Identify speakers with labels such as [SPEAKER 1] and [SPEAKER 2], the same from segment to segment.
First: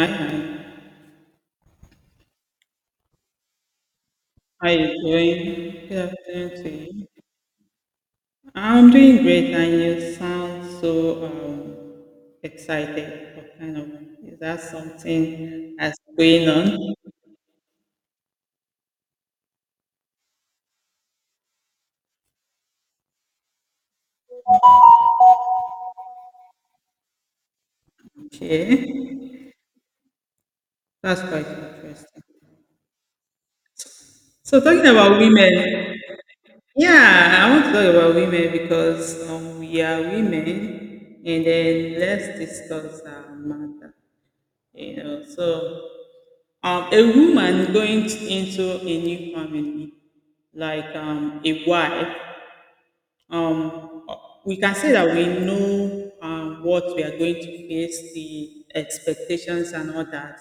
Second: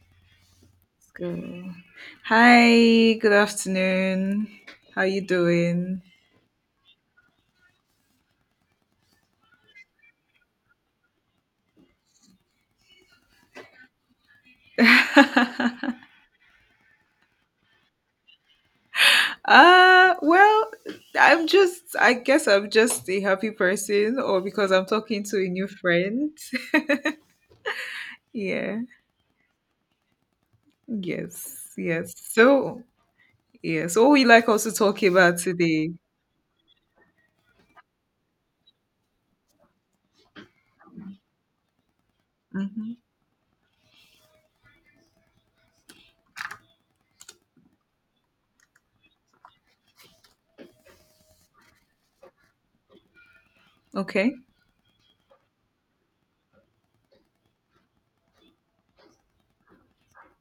[SPEAKER 1] Hi, hi.
[SPEAKER 2] Go. Hi, good afternoon.
[SPEAKER 1] How you
[SPEAKER 2] How you
[SPEAKER 1] doing? Good
[SPEAKER 2] doing?
[SPEAKER 1] afternoon to you. I'm doing great, and you sound so excited. What kind of is that something
[SPEAKER 2] uh
[SPEAKER 1] that's going on?
[SPEAKER 2] well, I guess I'm just a happy person or because I'm talking to a new friend. Yeah.
[SPEAKER 1] Okay, that's quite
[SPEAKER 2] Yes. Yes.
[SPEAKER 1] interesting.
[SPEAKER 2] So, yeah. So what we like
[SPEAKER 1] So
[SPEAKER 2] also
[SPEAKER 1] talking
[SPEAKER 2] talking
[SPEAKER 1] about
[SPEAKER 2] about today.
[SPEAKER 1] women, yeah, I want to talk about women because we are women, and then let's
[SPEAKER 2] Mhm.
[SPEAKER 1] discuss our matter. You know, so a woman going into a new family, like a wife, um,
[SPEAKER 2] Okay.
[SPEAKER 1] we can say that we know what we are going to face, the expectations and all that.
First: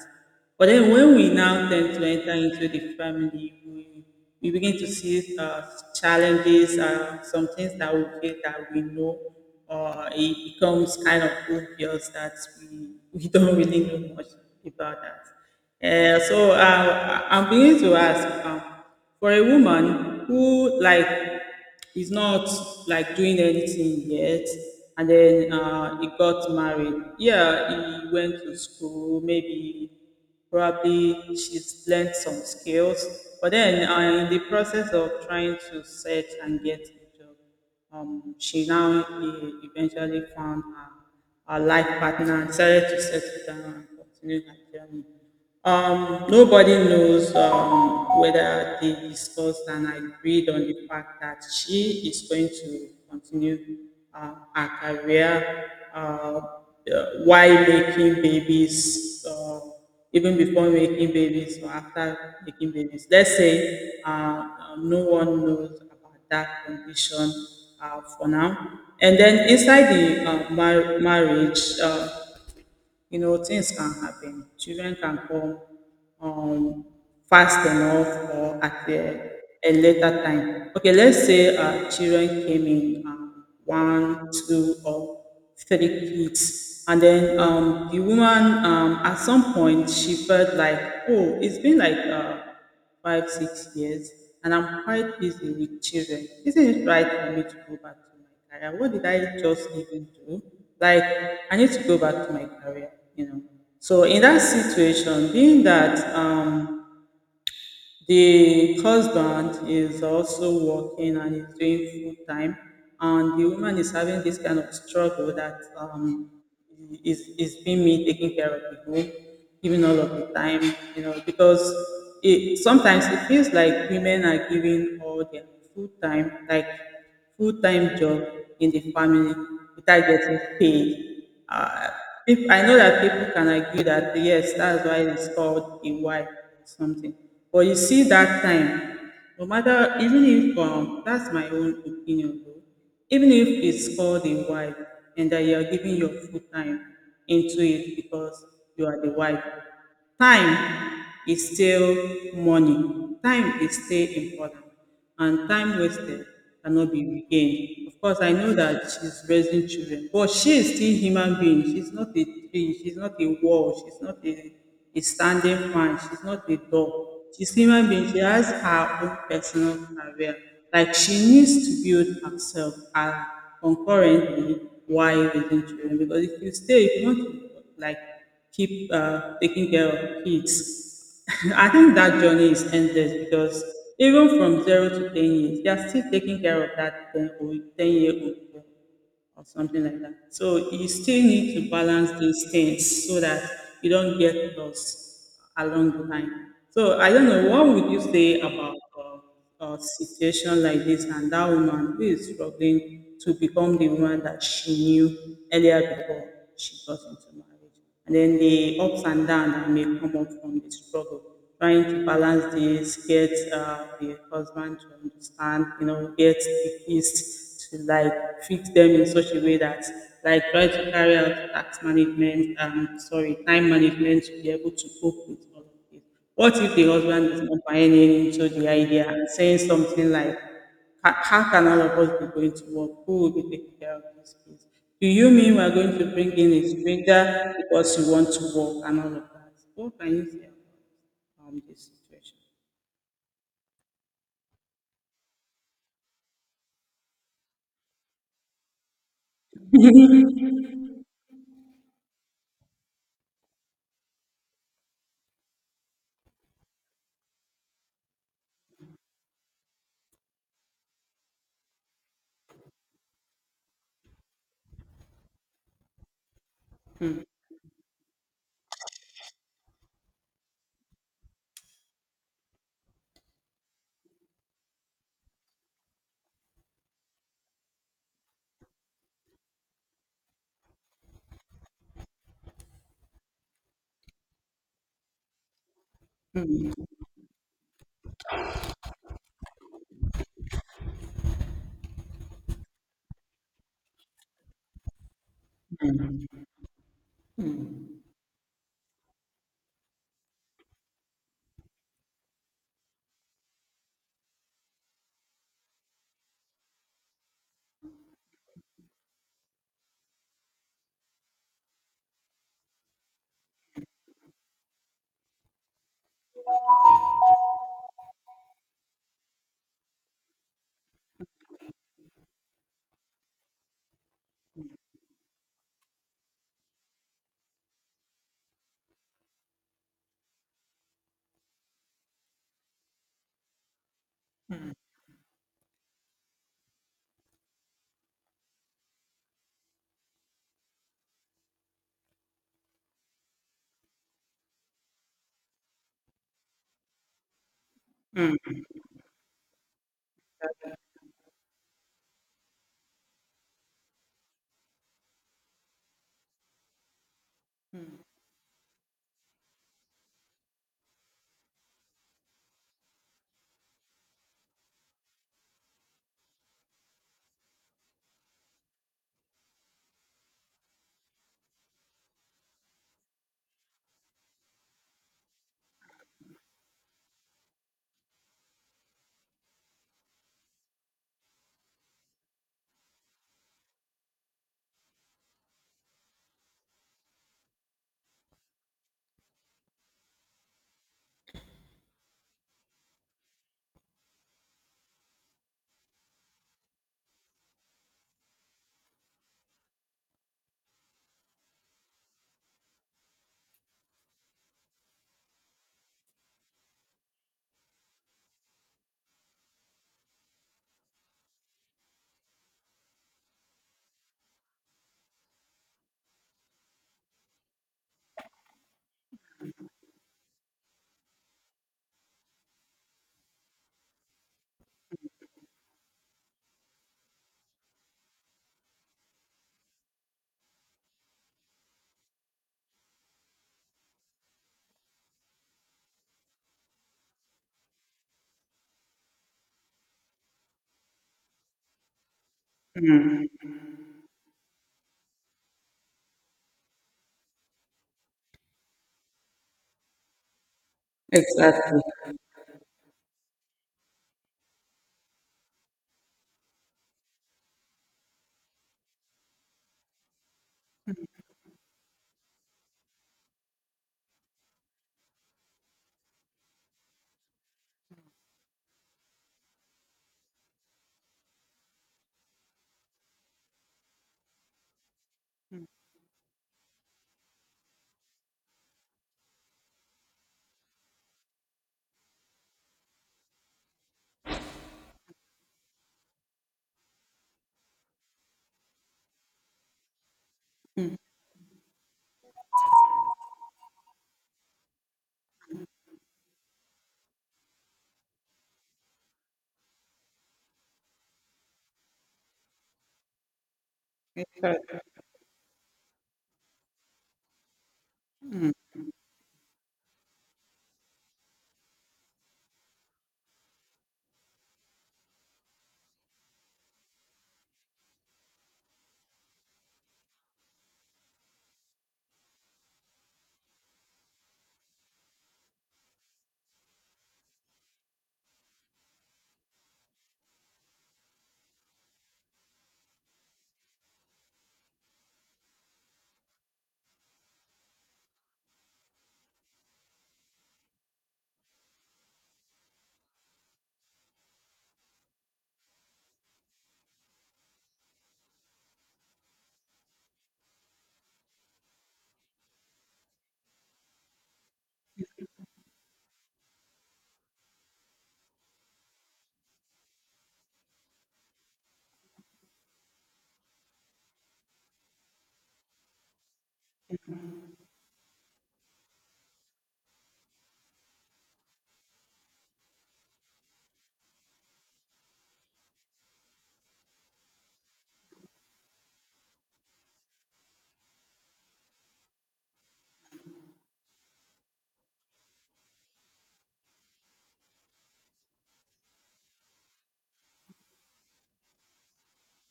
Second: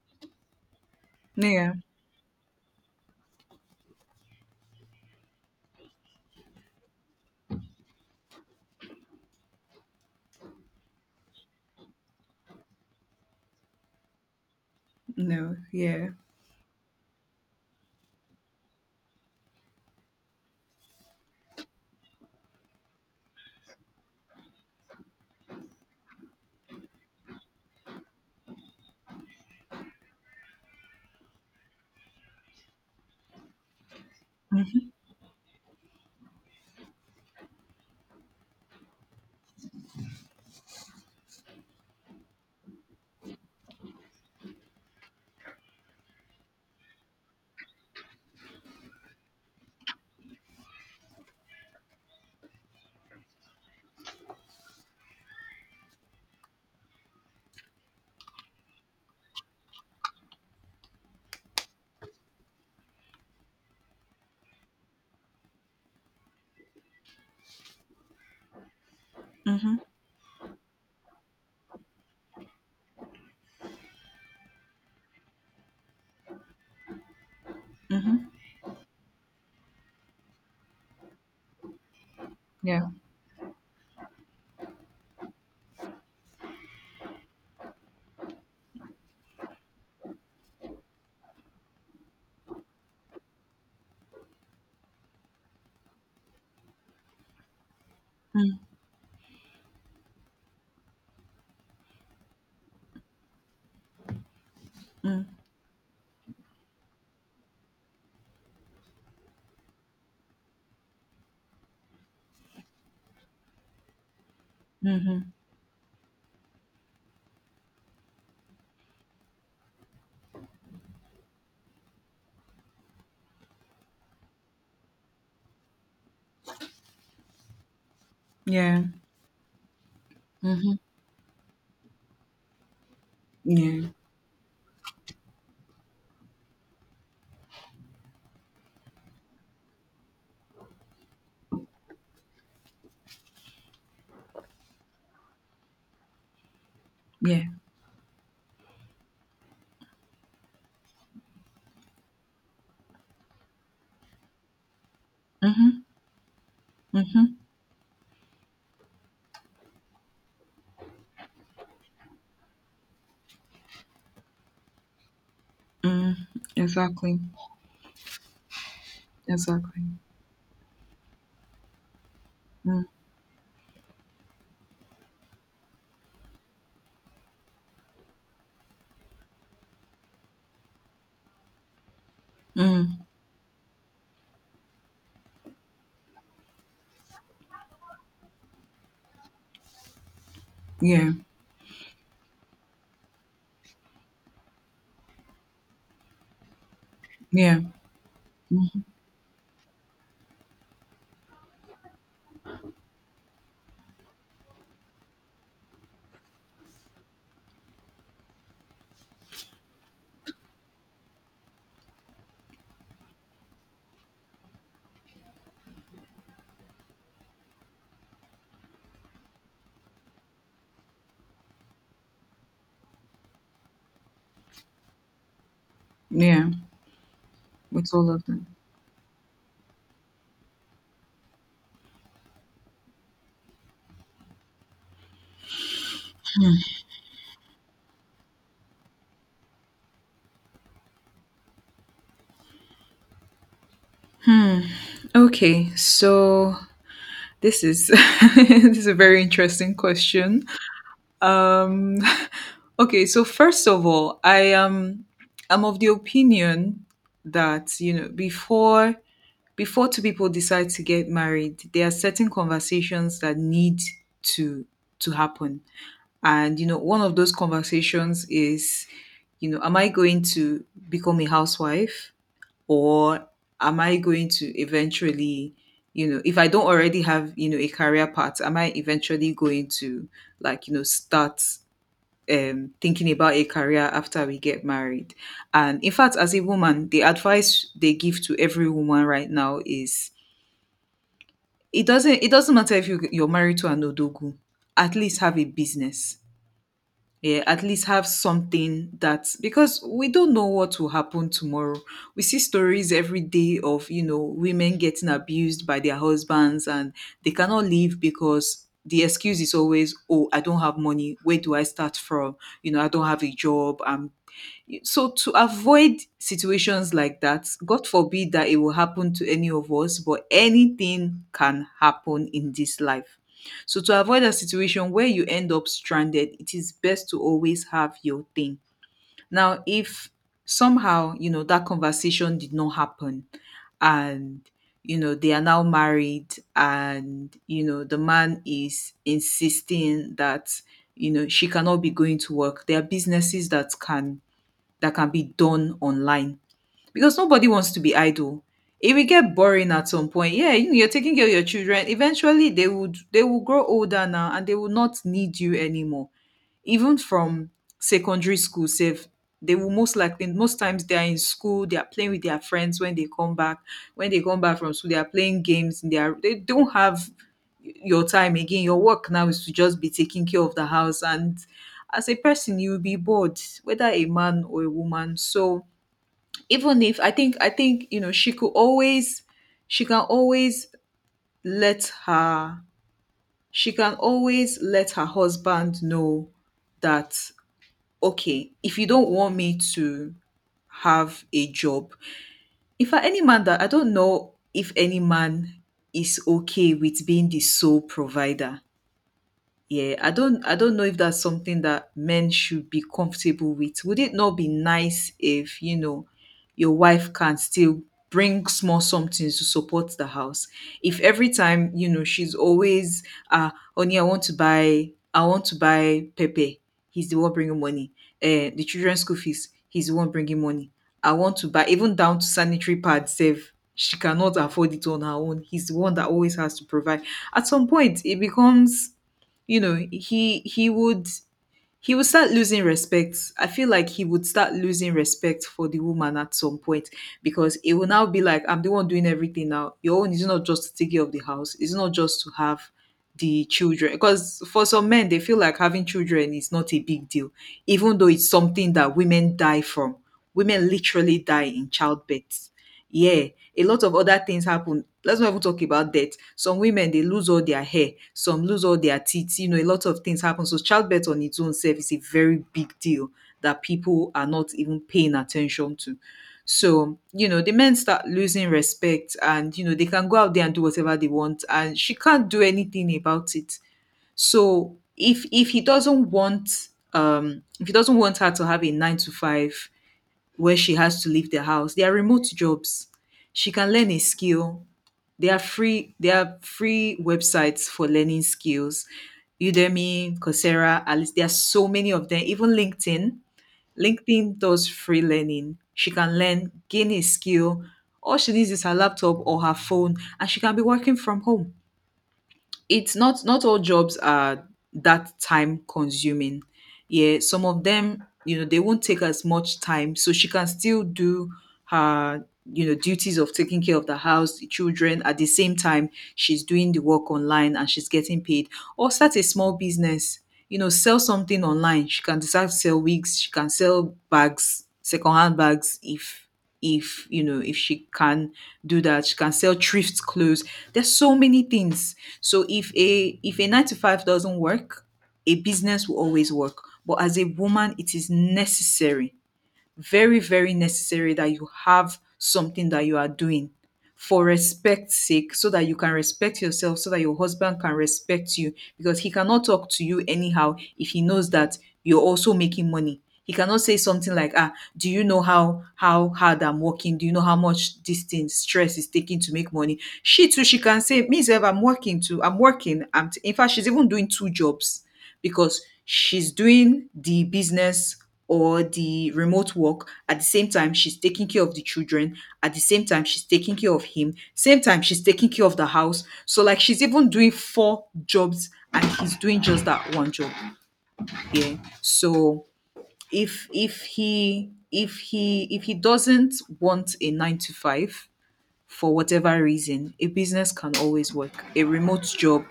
[SPEAKER 1] But then when we now
[SPEAKER 2] Yeah.
[SPEAKER 1] tend to enter into the family, we begin to see challenges, some things that we feel that we know, or it becomes kind of obvious that we don't really know much about that.
[SPEAKER 2] No. Yeah.
[SPEAKER 1] I'm beginning to ask, for a woman who like he's not like doing anything yet and then he got married, yeah, he went to school, maybe probably she's learned some skills, but then in the process of trying to search and get a job, she now eventually found her life partner and decided to settle down and continue her journey. Nobody knows whether they discussed and agreed on the fact that she is going to continue her career, while making babies. Or even before making babies or after making babies. Let's say no one knows about that condition for now. And then
[SPEAKER 2] Mhm.
[SPEAKER 1] inside the marriage, you know, things can happen. Children can come um, fast enough
[SPEAKER 2] Mhm.
[SPEAKER 1] or at a later time. Okay, let's say children came
[SPEAKER 2] Yeah.
[SPEAKER 1] in one, two, or three kids, and then the woman at some point she felt like, oh, it's been like five, 6 years, and I'm quite busy with children. Isn't it right for me to go back to my
[SPEAKER 2] Mm-hmm.
[SPEAKER 1] career? What did I just even do? Like, I need to go back to my career, you know. So in that situation, being that the husband is also working and he's doing full time, and the woman is having this kind of
[SPEAKER 2] Mm-hmm.
[SPEAKER 1] struggle that is being me taking care of the home, giving all of the time, you know, because it sometimes it feels like women are giving all their full time, like full-time job in
[SPEAKER 2] Yeah.
[SPEAKER 1] the family without getting
[SPEAKER 2] Mm-hmm.
[SPEAKER 1] paid. Uh, I know that people can argue
[SPEAKER 2] Yeah.
[SPEAKER 1] that yes, that's why it's called a wife or something. But you see that time, no matter even if that's my own opinion though, even if it's called a wife and that you are giving your full time
[SPEAKER 2] Yeah.
[SPEAKER 1] into it because you are the wife, time is still money, time is still important, and time
[SPEAKER 2] Mm-hmm.
[SPEAKER 1] wasted cannot be
[SPEAKER 2] Mm-hmm.
[SPEAKER 1] regained. Of course I know that she's raising children, but she is still human being. She's not a tree, she's not a wall, she's not a standing man.
[SPEAKER 2] Mm,
[SPEAKER 1] She's not a
[SPEAKER 2] exactly.
[SPEAKER 1] doll. She's human being. She has her own personal
[SPEAKER 2] Exactly.
[SPEAKER 1] career. Like she needs to build herself
[SPEAKER 2] Mm,
[SPEAKER 1] and concurrently while raising children. Because if you stay, if you want to like keep taking care of kids, I think that journey is
[SPEAKER 2] mm,
[SPEAKER 1] endless because even from 0 to 10 years, they are still taking care of that 10 or 10 year old or something like that. So you
[SPEAKER 2] yeah.
[SPEAKER 1] still need to balance these things so that you don't get lost along the line. So I don't know
[SPEAKER 2] Yeah.
[SPEAKER 1] what would you say about a situation like this and that woman who is struggling to become the woman that she knew earlier before she got into marriage. And then the ups and downs that may come up from the struggle, trying to balance this, get the husband to understand, you know, get the kids to like treat them in such a way that like try to carry out tax management, sorry, time management to be able to cope with all of this.
[SPEAKER 2] Yeah.
[SPEAKER 1] What if the husband is not
[SPEAKER 2] With
[SPEAKER 1] buying
[SPEAKER 2] all of them.
[SPEAKER 1] into the idea and saying something like, how, how can all of us be going to work? Who will be taking care of this? Do you mean we're going to bring in a stranger because you want to work and all of that? What can you say about this situation?
[SPEAKER 2] Okay. So this is this is a very interesting question. Um okay, so first of all, I am I'm of the opinion that, you know, before two people decide to get married, there are certain conversations that need to to happen. And you know, one of
[SPEAKER 1] Hmm.
[SPEAKER 2] those conversations is, you know, am I going to become a housewife, or am I going to eventually, you know, if I don't already have, you know, a career path, am I eventually going to, like, you know, start thinking about a career after we get married? And in fact, as a woman, the advice they give to every woman right now is, it doesn't matter if you're married to an odogu, at least have a business, yeah, at least have something, that, because we don't know what will happen tomorrow. We see stories every day of, you know, women getting abused by their husbands, and they cannot leave because the excuse is always, oh, I don't have money. Where do I start from? You know, I don't have a job. I'm so to avoid situations like that, God forbid that it will happen to any of us, but anything can happen in this life. So to avoid a situation where you end up stranded, it is best to always have your thing. Now, if somehow, you know, that conversation did not happen, and you know they are now married, and you know the man is insisting that, you know, she cannot be going to work, there are businesses that can be done online, because nobody wants to be idle.
[SPEAKER 1] Hmm.
[SPEAKER 2] It will get boring at some point. Yeah, you know, you're taking care of your children. Eventually, they will grow older now, and they will not need you anymore, even from secondary school sef. They will, most times they are in school, they are playing with their friends. When they come back from school, they are playing games in their, they don't have your time again. Your work now is to just be taking care of the house, and as a person you will be bored, whether a man or a woman. So, even if, I think, you know, she can always let her she can always let her husband know that, okay, if you don't want me to have a job, in fact, any man that, I don't know if any man is okay with being the sole provider. Yeah, I don't know if that's something that men should be comfortable with. Would it not be nice if, you know, your wife can still bring small somethings to support the house? If every time, you know, she's always, uh honey, I want to buy Pepe. He's the one bringing money. The children's school fees, he's the one bringing money. I want to buy, even down to sanitary pads save. She cannot afford it on her own. He's the one that always has to provide. At some point, it becomes, you know, he would start losing respect. I feel like he would start losing respect for the woman at some point, because it will now be like, I'm the one doing everything. Now, your own is not just to take care of the house, it's not just to have
[SPEAKER 1] Hmm.
[SPEAKER 2] the children, because for some men they feel like having children is not a big deal, even though it's something that women die from. Women literally die in
[SPEAKER 1] Exactly.
[SPEAKER 2] childbirth. Yeah, a lot of other things happen. Let's not even talk about death. Some women, they lose all their hair, some lose all their teeth. You know, a lot of things happen. So childbirth on its own self is a very big deal that people are not even paying attention to. So, you know, the men start losing respect, and you know they can go out there and do whatever they want, and she can't do anything about it. So if he doesn't want her to have a nine to five, where she has to leave the house. They are remote jobs. She can learn a skill. There are free websites for learning skills. Udemy, Coursera,
[SPEAKER 1] Mm,
[SPEAKER 2] Alice. There are so many of them. Even LinkedIn. LinkedIn does free learning. She can learn, gain a skill. All she needs is her laptop or her phone, and she can be working from home. It's not not all jobs are
[SPEAKER 1] exactly.
[SPEAKER 2] that time consuming. Yeah, some of them, you know, they won't take as much time, so she can still do her, you know, duties of taking care of the house, the children, at the same time she's doing the work online and she's getting paid. Or start a small business, you know, sell something online. She can decide to sell wigs, she can sell bags, secondhand bags, if you know, if she can do that, she can sell thrift clothes. There's so many things. So if a nine to five doesn't work, a business will always work. But as a woman, it is necessary, very, very necessary, that you have something that you are doing, for respect's sake, so that you can respect yourself, so that your husband can respect you, because he cannot talk to you anyhow if he knows that you're also making money. He cannot say something like, ah, do you know how hard I'm working? Do you know how much this thing stress is taking to make money? She too, she can say, me, Zev, I'm working too. I'm working. In fact, she's even doing two jobs, because she's doing the business or the remote work, at the same time she's taking care of the children, at the same time she's taking care of him, same time she's taking care of the house. So, like, she's even doing four jobs, and he's doing just that one job, yeah. So if he doesn't want a 9 to 5 for whatever reason, a business can always work, a remote job,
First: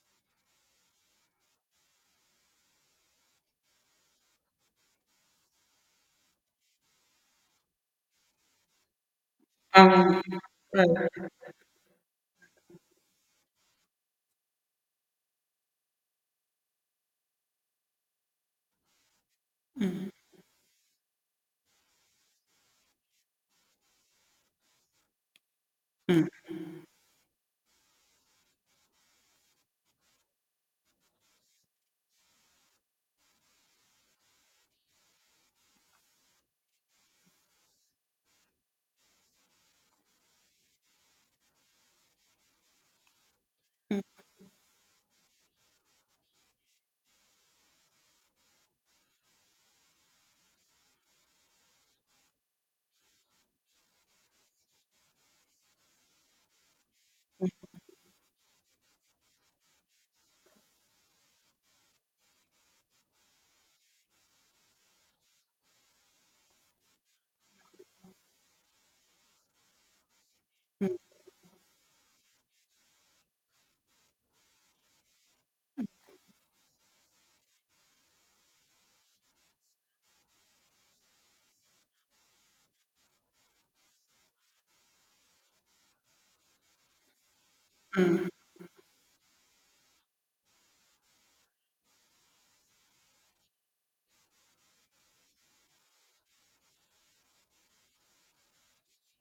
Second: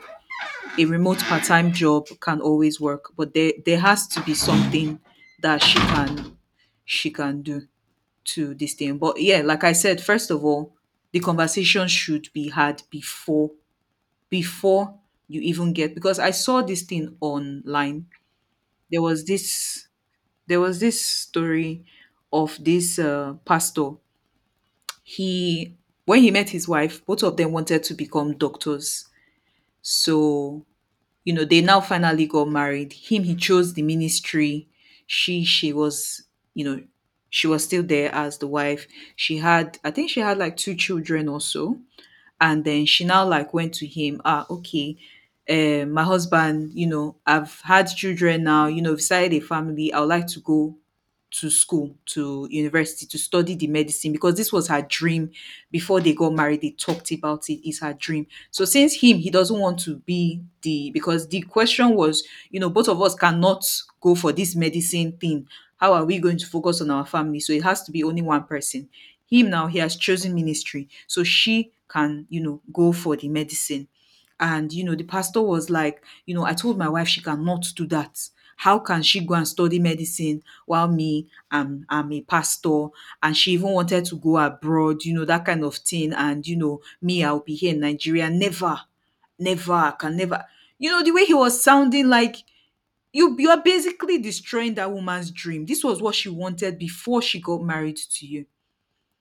[SPEAKER 2] a remote part-time job, can always work, but there has to be something that she can do to this thing. But yeah, like I said,
[SPEAKER 1] Um,
[SPEAKER 2] first of all,
[SPEAKER 1] right.
[SPEAKER 2] the conversation should be had before, before you even get, because I saw this thing online. There was this there was this story of this, pastor. He, when he met his wife, both of them wanted to become doctors. So, you know, they now finally got married, him, he chose the ministry. She she was you know she was still there as the wife. She had, I think, she had like two children or so. And then she now, like, went to him, ah, okay, my husband, you know, I've had children now, you know, I've started a family. I would like to go to school, to university, to study the medicine, because this was her dream before they got married. They talked about it. It's her dream. So since him, he doesn't want to be the, because the question was, you know, both of us cannot go for this medicine thing. How are we going to focus on our family? So it has to be only one person. Him, now, he has chosen ministry. So she can, you know, go for the medicine. And you know, the pastor was like, you know, I told my wife she cannot do that. How can she go and study medicine, while me, I'm a pastor, and she even wanted to go abroad, you know, that kind of thing. And you know, me, I'll be here in Nigeria. Never, never, I can never. You know, the way he was sounding, like, you are basically destroying that woman's dream. This was what she wanted before she got married to you.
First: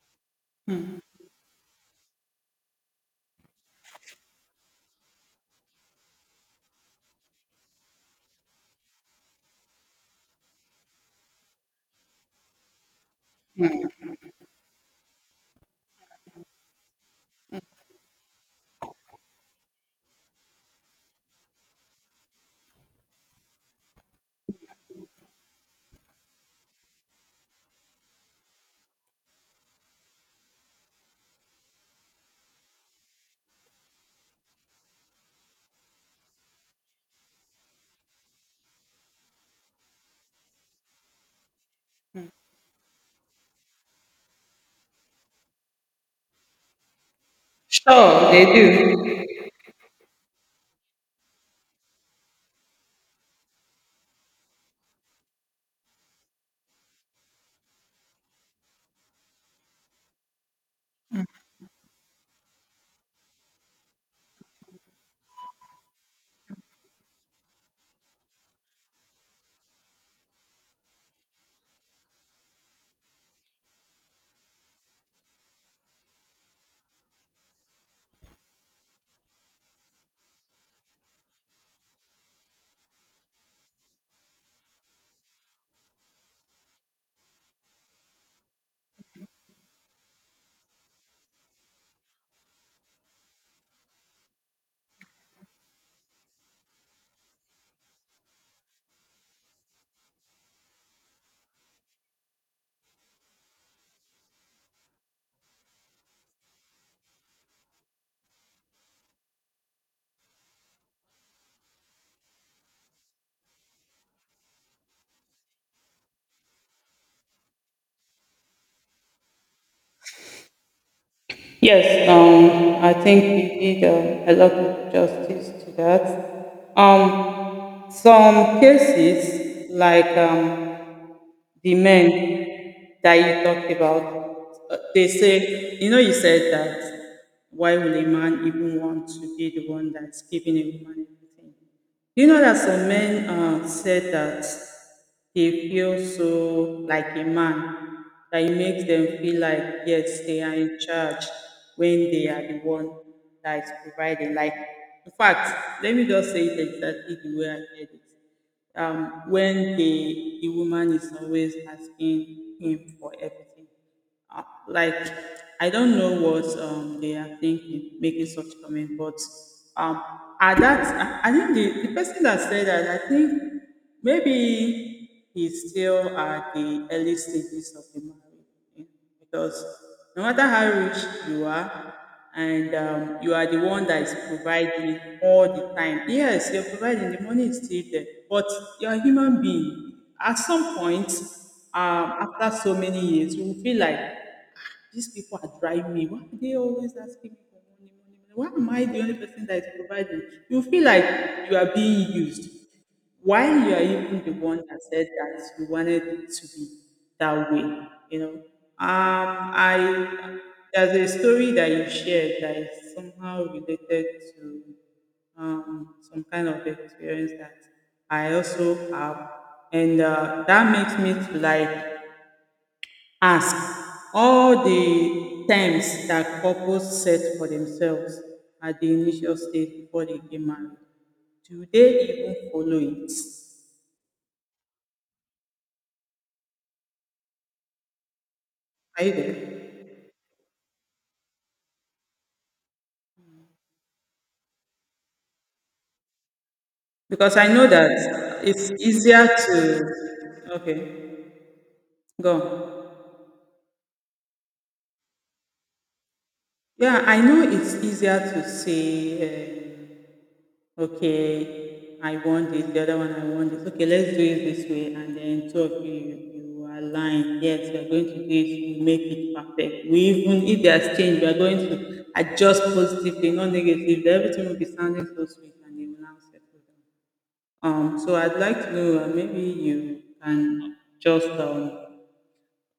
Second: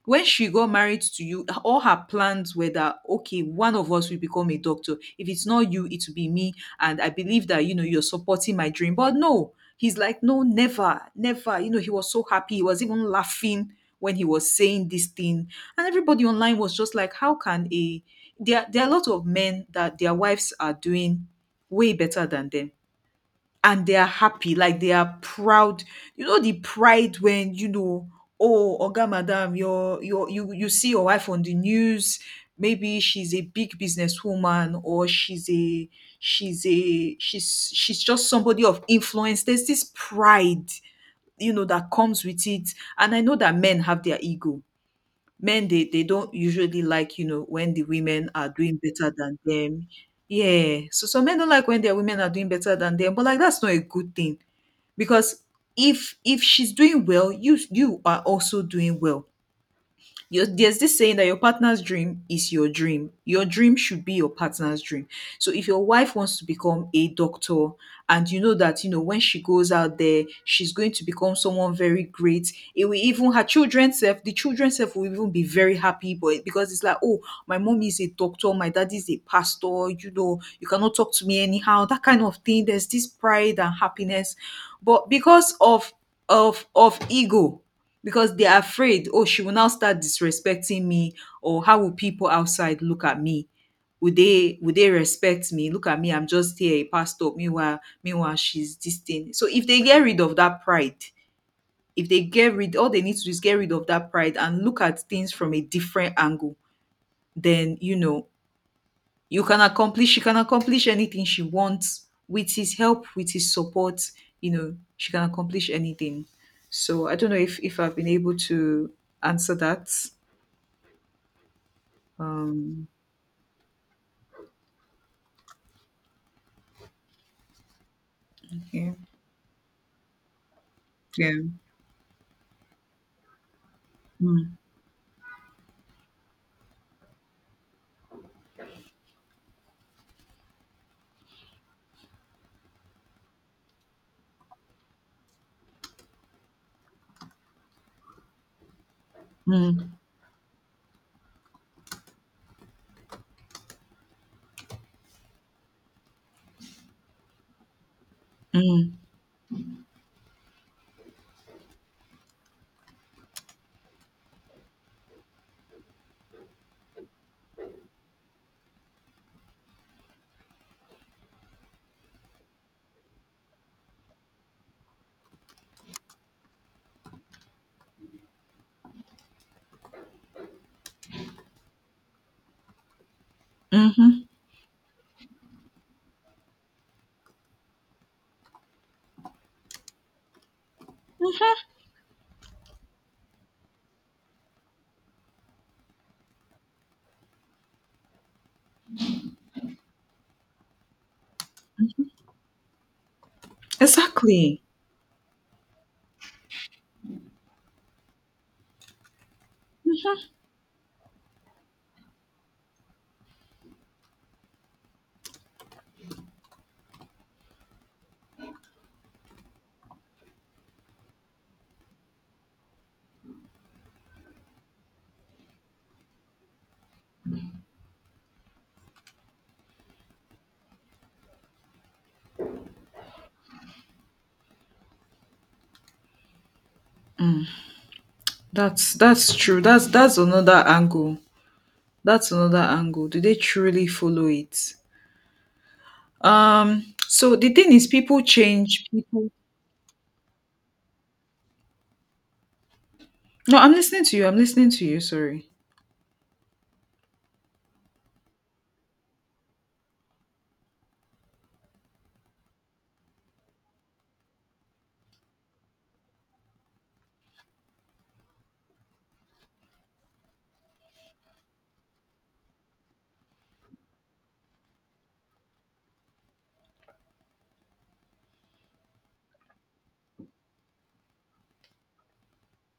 [SPEAKER 2] When she got married to you, all her plans were that, okay, one of us will become a doctor. If it's not you, it will be me, and I believe that, you know, you're supporting my dream. But no, he's like, no, never, never. You know, he was so happy, he was even laughing when he was saying this thing. And everybody online was just like, how can a there are a lot of men that their wives are doing way better than them, and they are happy, like they are proud. You know the pride when, you know, oh, Oga Madam, you see your wife on the news. Maybe she's a big businesswoman, or she's a she's a she's she's just somebody of influence. There's this pride, that comes with it. And I know that men have their ego. Men, they don't usually like when the women are doing better than them. Yeah, so some men don't like when their women are doing better than them, but like, that's not a good thing, because if she's doing well, you are also doing well. Your There's this saying that your partner's dream is your dream. Your dream should be your partner's dream. So if your wife wants to become a doctor, and you know that when she goes out there, she's going to become someone very great. It will even her children self, the children self will even be very happy, but because it's like, oh, my mom is a doctor, my dad is a pastor, you cannot talk to me anyhow, that kind of thing. There's this pride and happiness. But because of ego, because they're afraid, oh, she will now start disrespecting me, or how will people outside look at me? Would they respect me? Look at me, I'm just here, a pastor. Meanwhile, she's this thing. So if they get rid of that pride, if they get rid, all they need to do is get rid of that pride and look at things from a different angle. Then, you know, you can accomplish she can accomplish anything she wants, with his help, with his support. You know, she can accomplish anything. So I don't know if I've been able to answer that.
[SPEAKER 1] Yes,
[SPEAKER 2] um
[SPEAKER 1] I think we did a lot of justice to that. Some
[SPEAKER 2] yeah,
[SPEAKER 1] cases, like
[SPEAKER 2] yeah.
[SPEAKER 1] the men that you talked
[SPEAKER 2] Mm,
[SPEAKER 1] about, they say, you know, you said that why will a man even want to be the one that's giving a woman everything? You know that some men said that they feel so like a man, that it makes them feel like,
[SPEAKER 2] mm,
[SPEAKER 1] yes, they are in charge when they are the one that is providing. Like, in fact, let me just say it exactly the way I heard it.
[SPEAKER 2] mm,
[SPEAKER 1] When the woman is always asking him for everything. Like I don't know what they are thinking making such comment, but um, at that I think the person that said that, I think maybe he's still at the early stages of the marriage, yeah, because no matter how rich you are. And you are the one that is
[SPEAKER 2] hmm.
[SPEAKER 1] providing all the time. Yes, you're providing, the money is still there, but you're a human being. At some point, after so many years, you will feel like these people are driving me. Why are they always asking me for money, money, money? Why am I the only person that is providing? You feel like you are being used. Why you are even the one
[SPEAKER 2] Exactly.
[SPEAKER 1] that said that you wanted it to be that way, you know. I There's a story that you shared that is somehow related to some kind of experience that I also have, and that makes me to like ask, all the times that couples set for themselves at the initial stage before they get married, do they even follow it?
[SPEAKER 2] that's
[SPEAKER 1] Are you
[SPEAKER 2] that's
[SPEAKER 1] there?
[SPEAKER 2] true. That's another angle. That's another angle. Do they truly follow it? So
[SPEAKER 1] Because I
[SPEAKER 2] the
[SPEAKER 1] know
[SPEAKER 2] thing is,
[SPEAKER 1] that
[SPEAKER 2] people
[SPEAKER 1] it's
[SPEAKER 2] change,
[SPEAKER 1] easier
[SPEAKER 2] people.
[SPEAKER 1] to. Okay, go.
[SPEAKER 2] No, I'm listening to you, sorry.
[SPEAKER 1] Yeah, I know it's easier to say, okay, I want this, the other one I want this. Okay, let's do it this way, and then two of you align. Yes, we are going to do it. We make it perfect. We even if there's change, we are going to adjust positively, not negatively. Everything will be sounding so sweet, and it will now settle down. So I'd like to know, maybe you can just um,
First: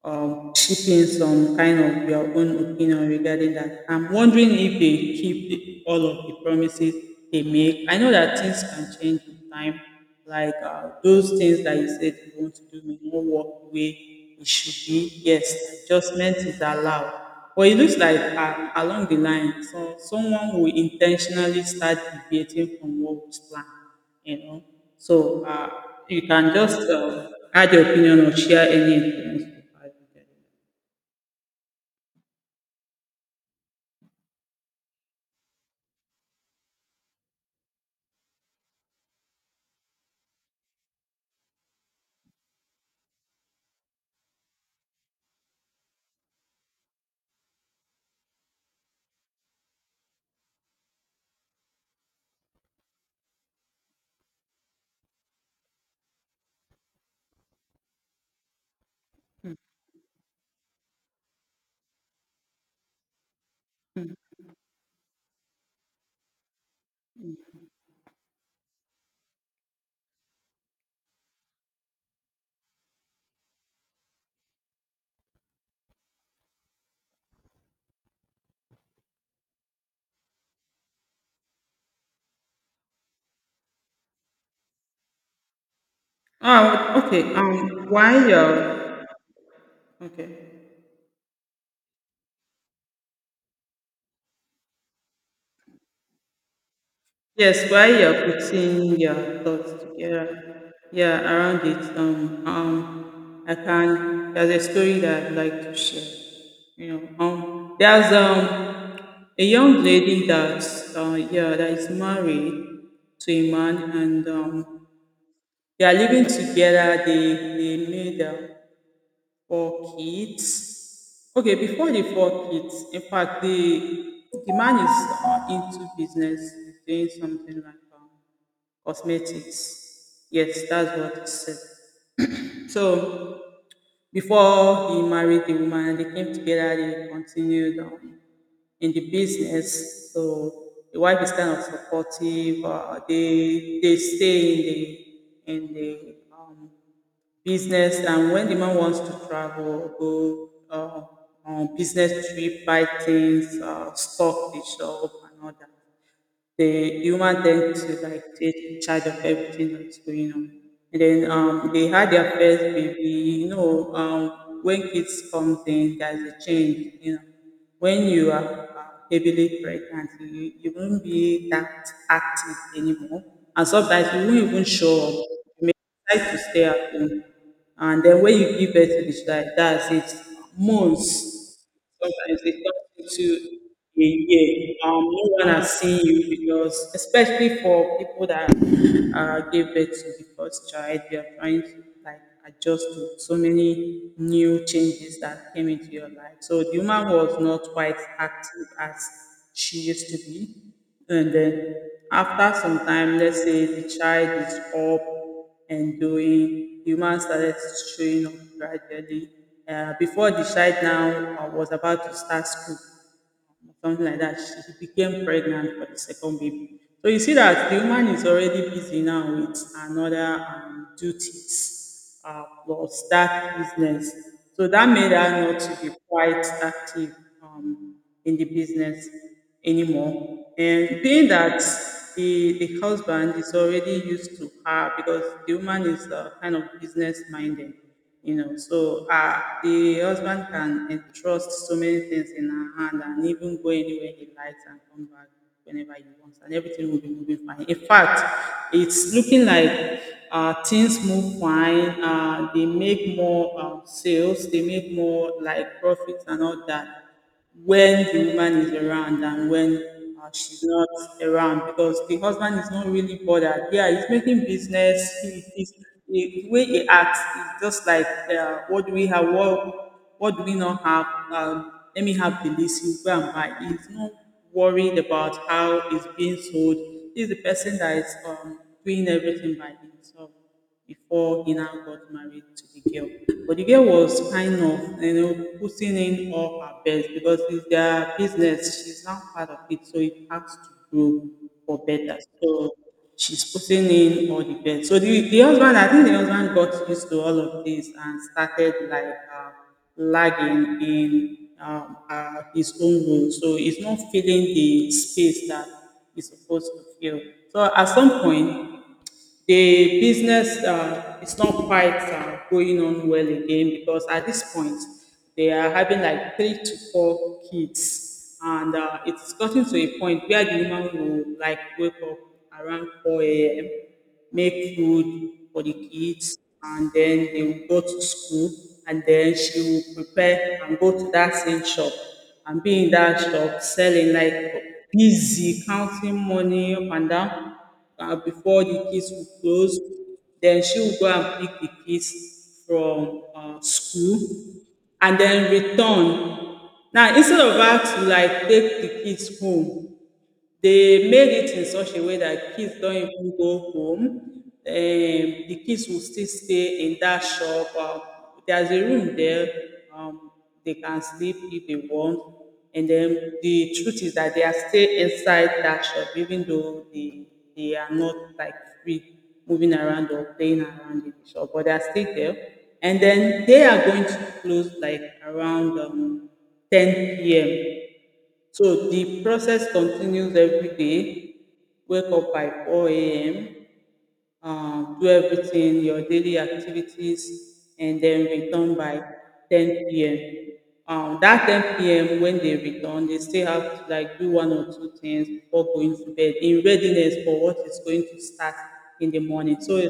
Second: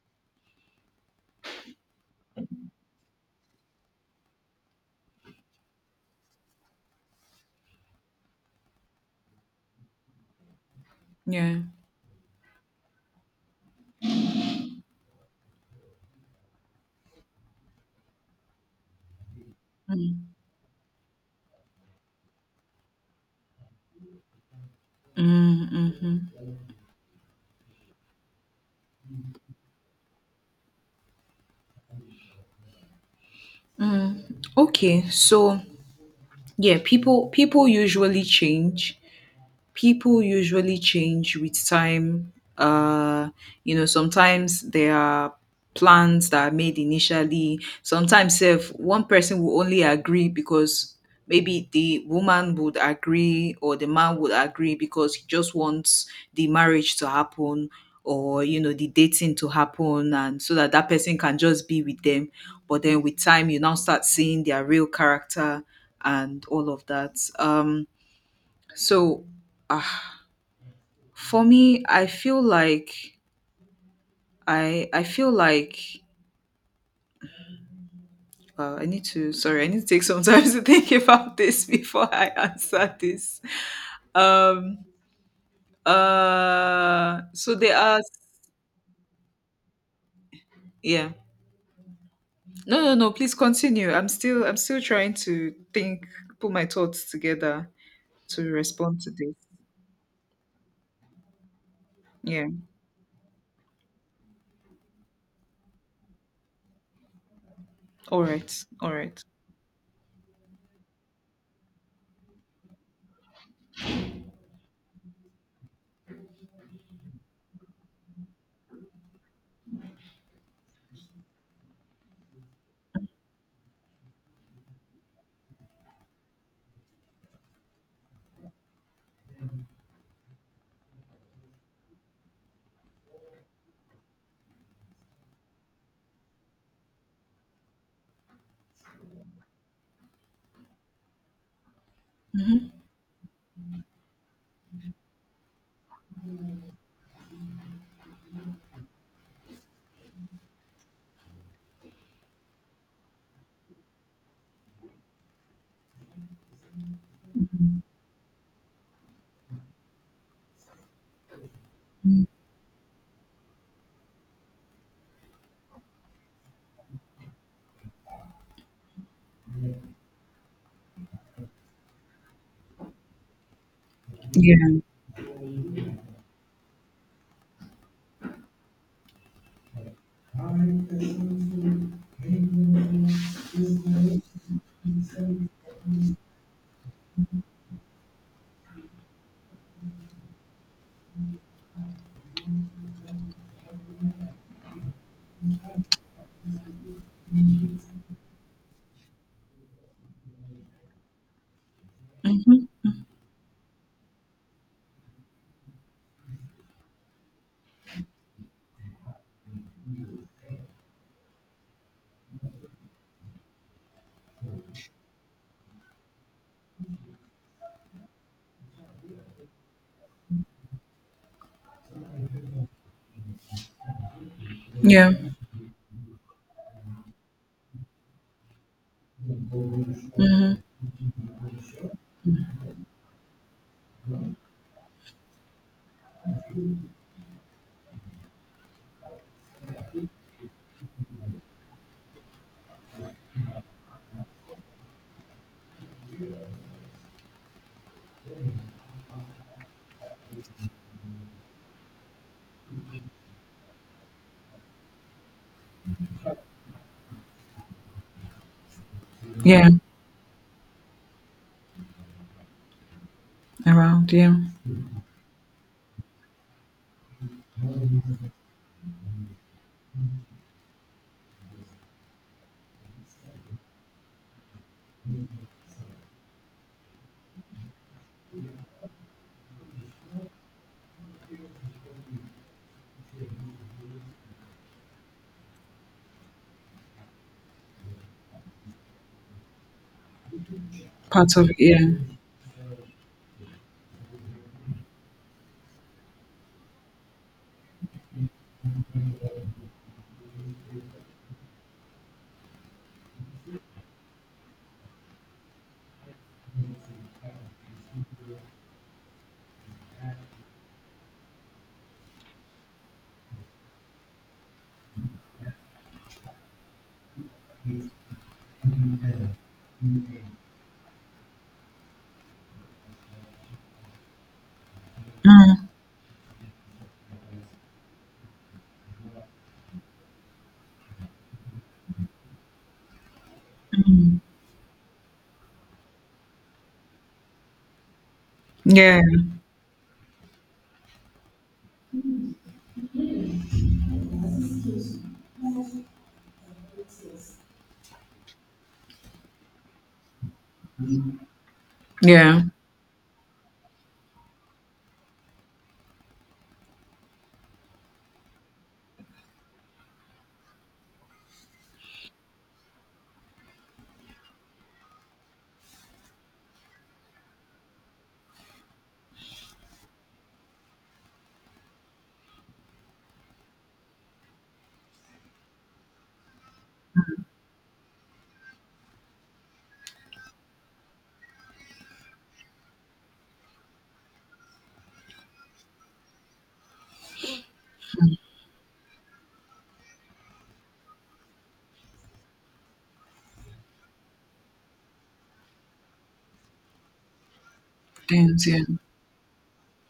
[SPEAKER 1] um, chip in some kind of your own opinion regarding that. I'm wondering if they keep all of the promises they make. I know that things can change with time, like those
[SPEAKER 2] Yeah.
[SPEAKER 1] things that you said you want to do may not work the way it should be. Yes, adjustment is allowed. But it looks like along the line, so
[SPEAKER 2] Mm.
[SPEAKER 1] someone will intentionally start deviating from what was planned, you know. So
[SPEAKER 2] Mm, mhm.
[SPEAKER 1] you can just add your opinion or share any influence.
[SPEAKER 2] Mm. Okay, so yeah, people usually change. People usually change with time. Uh, Sometimes there are plans that are made initially. Sometimes if one person will only agree, because maybe the woman would agree, or the man would agree because he just wants the marriage to happen, or the dating to happen, and so that that person can just be with them. But then with time, you now start seeing their real character and all of that. So, ah. for me, I feel like I need to sorry, I need to take some time to think about this before I answer this. Um
[SPEAKER 1] Ah, okay.
[SPEAKER 2] so there are.
[SPEAKER 1] While you're Okay,
[SPEAKER 2] Yeah. No, no, no, please continue. I'm still trying to think, put my thoughts together
[SPEAKER 1] yes, while you're
[SPEAKER 2] to respond
[SPEAKER 1] putting
[SPEAKER 2] to this.
[SPEAKER 1] your thoughts together, yeah, around it,
[SPEAKER 2] Yeah.
[SPEAKER 1] I can. There's a story that I'd like to share. You know, there's
[SPEAKER 2] All right. All right.
[SPEAKER 1] a young lady that, yeah, that is married to a man, and they are living together. They made four kids. Okay, before the four kids, in fact, the man is into business, he's doing something like cosmetics. Yes, that's what he said. So before he married the woman, they came together. They continued in the business. So the wife is kind of supportive. They stay in the business, and when the man wants to travel, go on business trip, buy things, stock the shop and all that, the human tend to like take charge of everything that's going on. And then they had their first baby, you know. When kids comes in, there's a change, you know. When you are heavily pregnant, you won't be that active anymore, and sometimes you won't even
[SPEAKER 2] Yeah.
[SPEAKER 1] show up, tries to stay at home. And then when you give birth to the child, that's it. Months. Sometimes it comes into a year. No one has seen you because, especially for people that gave birth to the first child, they are trying to like adjust to so many new changes that came into your life. So the woman was not quite active as she used to be. And then after
[SPEAKER 2] Mhm.
[SPEAKER 1] some time, let's say the child is up and doing, the woman started showing up gradually. Before the child now was about to start school, something like that. She became pregnant for the second baby. So you see that the woman is already busy now with another duties plus that business. So that made
[SPEAKER 2] Yeah.
[SPEAKER 1] her not to be quite active um, in the business anymore.
[SPEAKER 2] Hmm.
[SPEAKER 1] And being that the husband is already used to her because the woman is kind of business minded, you know, so the husband can entrust so many things in her hand and even go anywhere he likes and come back whenever he wants and everything will be moving fine. In fact, it's looking like things move fine. They make more sales, they make more like profits and all that when the woman is around, and
[SPEAKER 2] Yeah.
[SPEAKER 1] when she's not around, because the husband is not really bothered. Yeah, he's
[SPEAKER 2] Around. Yeah.
[SPEAKER 1] making business. He, the way he acts is just like, what do we have? What do we not have? Let me have the list. You go and buy. He's not worried about how it's being sold. He's the person that is doing everything by himself before he now got married to the girl. But the girl was kind of, you know, putting in all her best because it's their business. She's now part of it, so it has to grow
[SPEAKER 2] Part of, yeah.
[SPEAKER 1] for better. So she's putting in all the best. So the husband, I think the husband got used to all of this and started like lagging in his own role. So he's not feeling the space that he's supposed to feel. So at some point, the business is not quite going on well again, because at this point they are having like three to four kids, and it's gotten to a point where the woman will like wake up around 4 a.m, make food for
[SPEAKER 2] Mm.
[SPEAKER 1] the kids, and then they will go to school, and then she will prepare and go to that same shop and be in that shop selling, like busy counting money up and down before the
[SPEAKER 2] Yeah.
[SPEAKER 1] kids will close. Then she will go and pick the kids from school and then return. Now, instead of her to like take the kids home, they made it in such a way
[SPEAKER 2] Yeah.
[SPEAKER 1] that kids don't even go home. The kids will still stay in that shop. There's a room there. Um, they can sleep if they want. And then the truth is that they are still inside that shop, even though they are not like free moving around or playing around in the shop, but they are still there. And then they are going to close like around 10 p.m. So the process continues every day. Wake up by 4 a.m., do everything, your daily activities, and then return by 10 p.m. That 10 p.m. when they return, they still have to like do one or two things before going to bed in readiness for what is going to
[SPEAKER 2] Ends,
[SPEAKER 1] start
[SPEAKER 2] yeah.
[SPEAKER 1] in the morning. So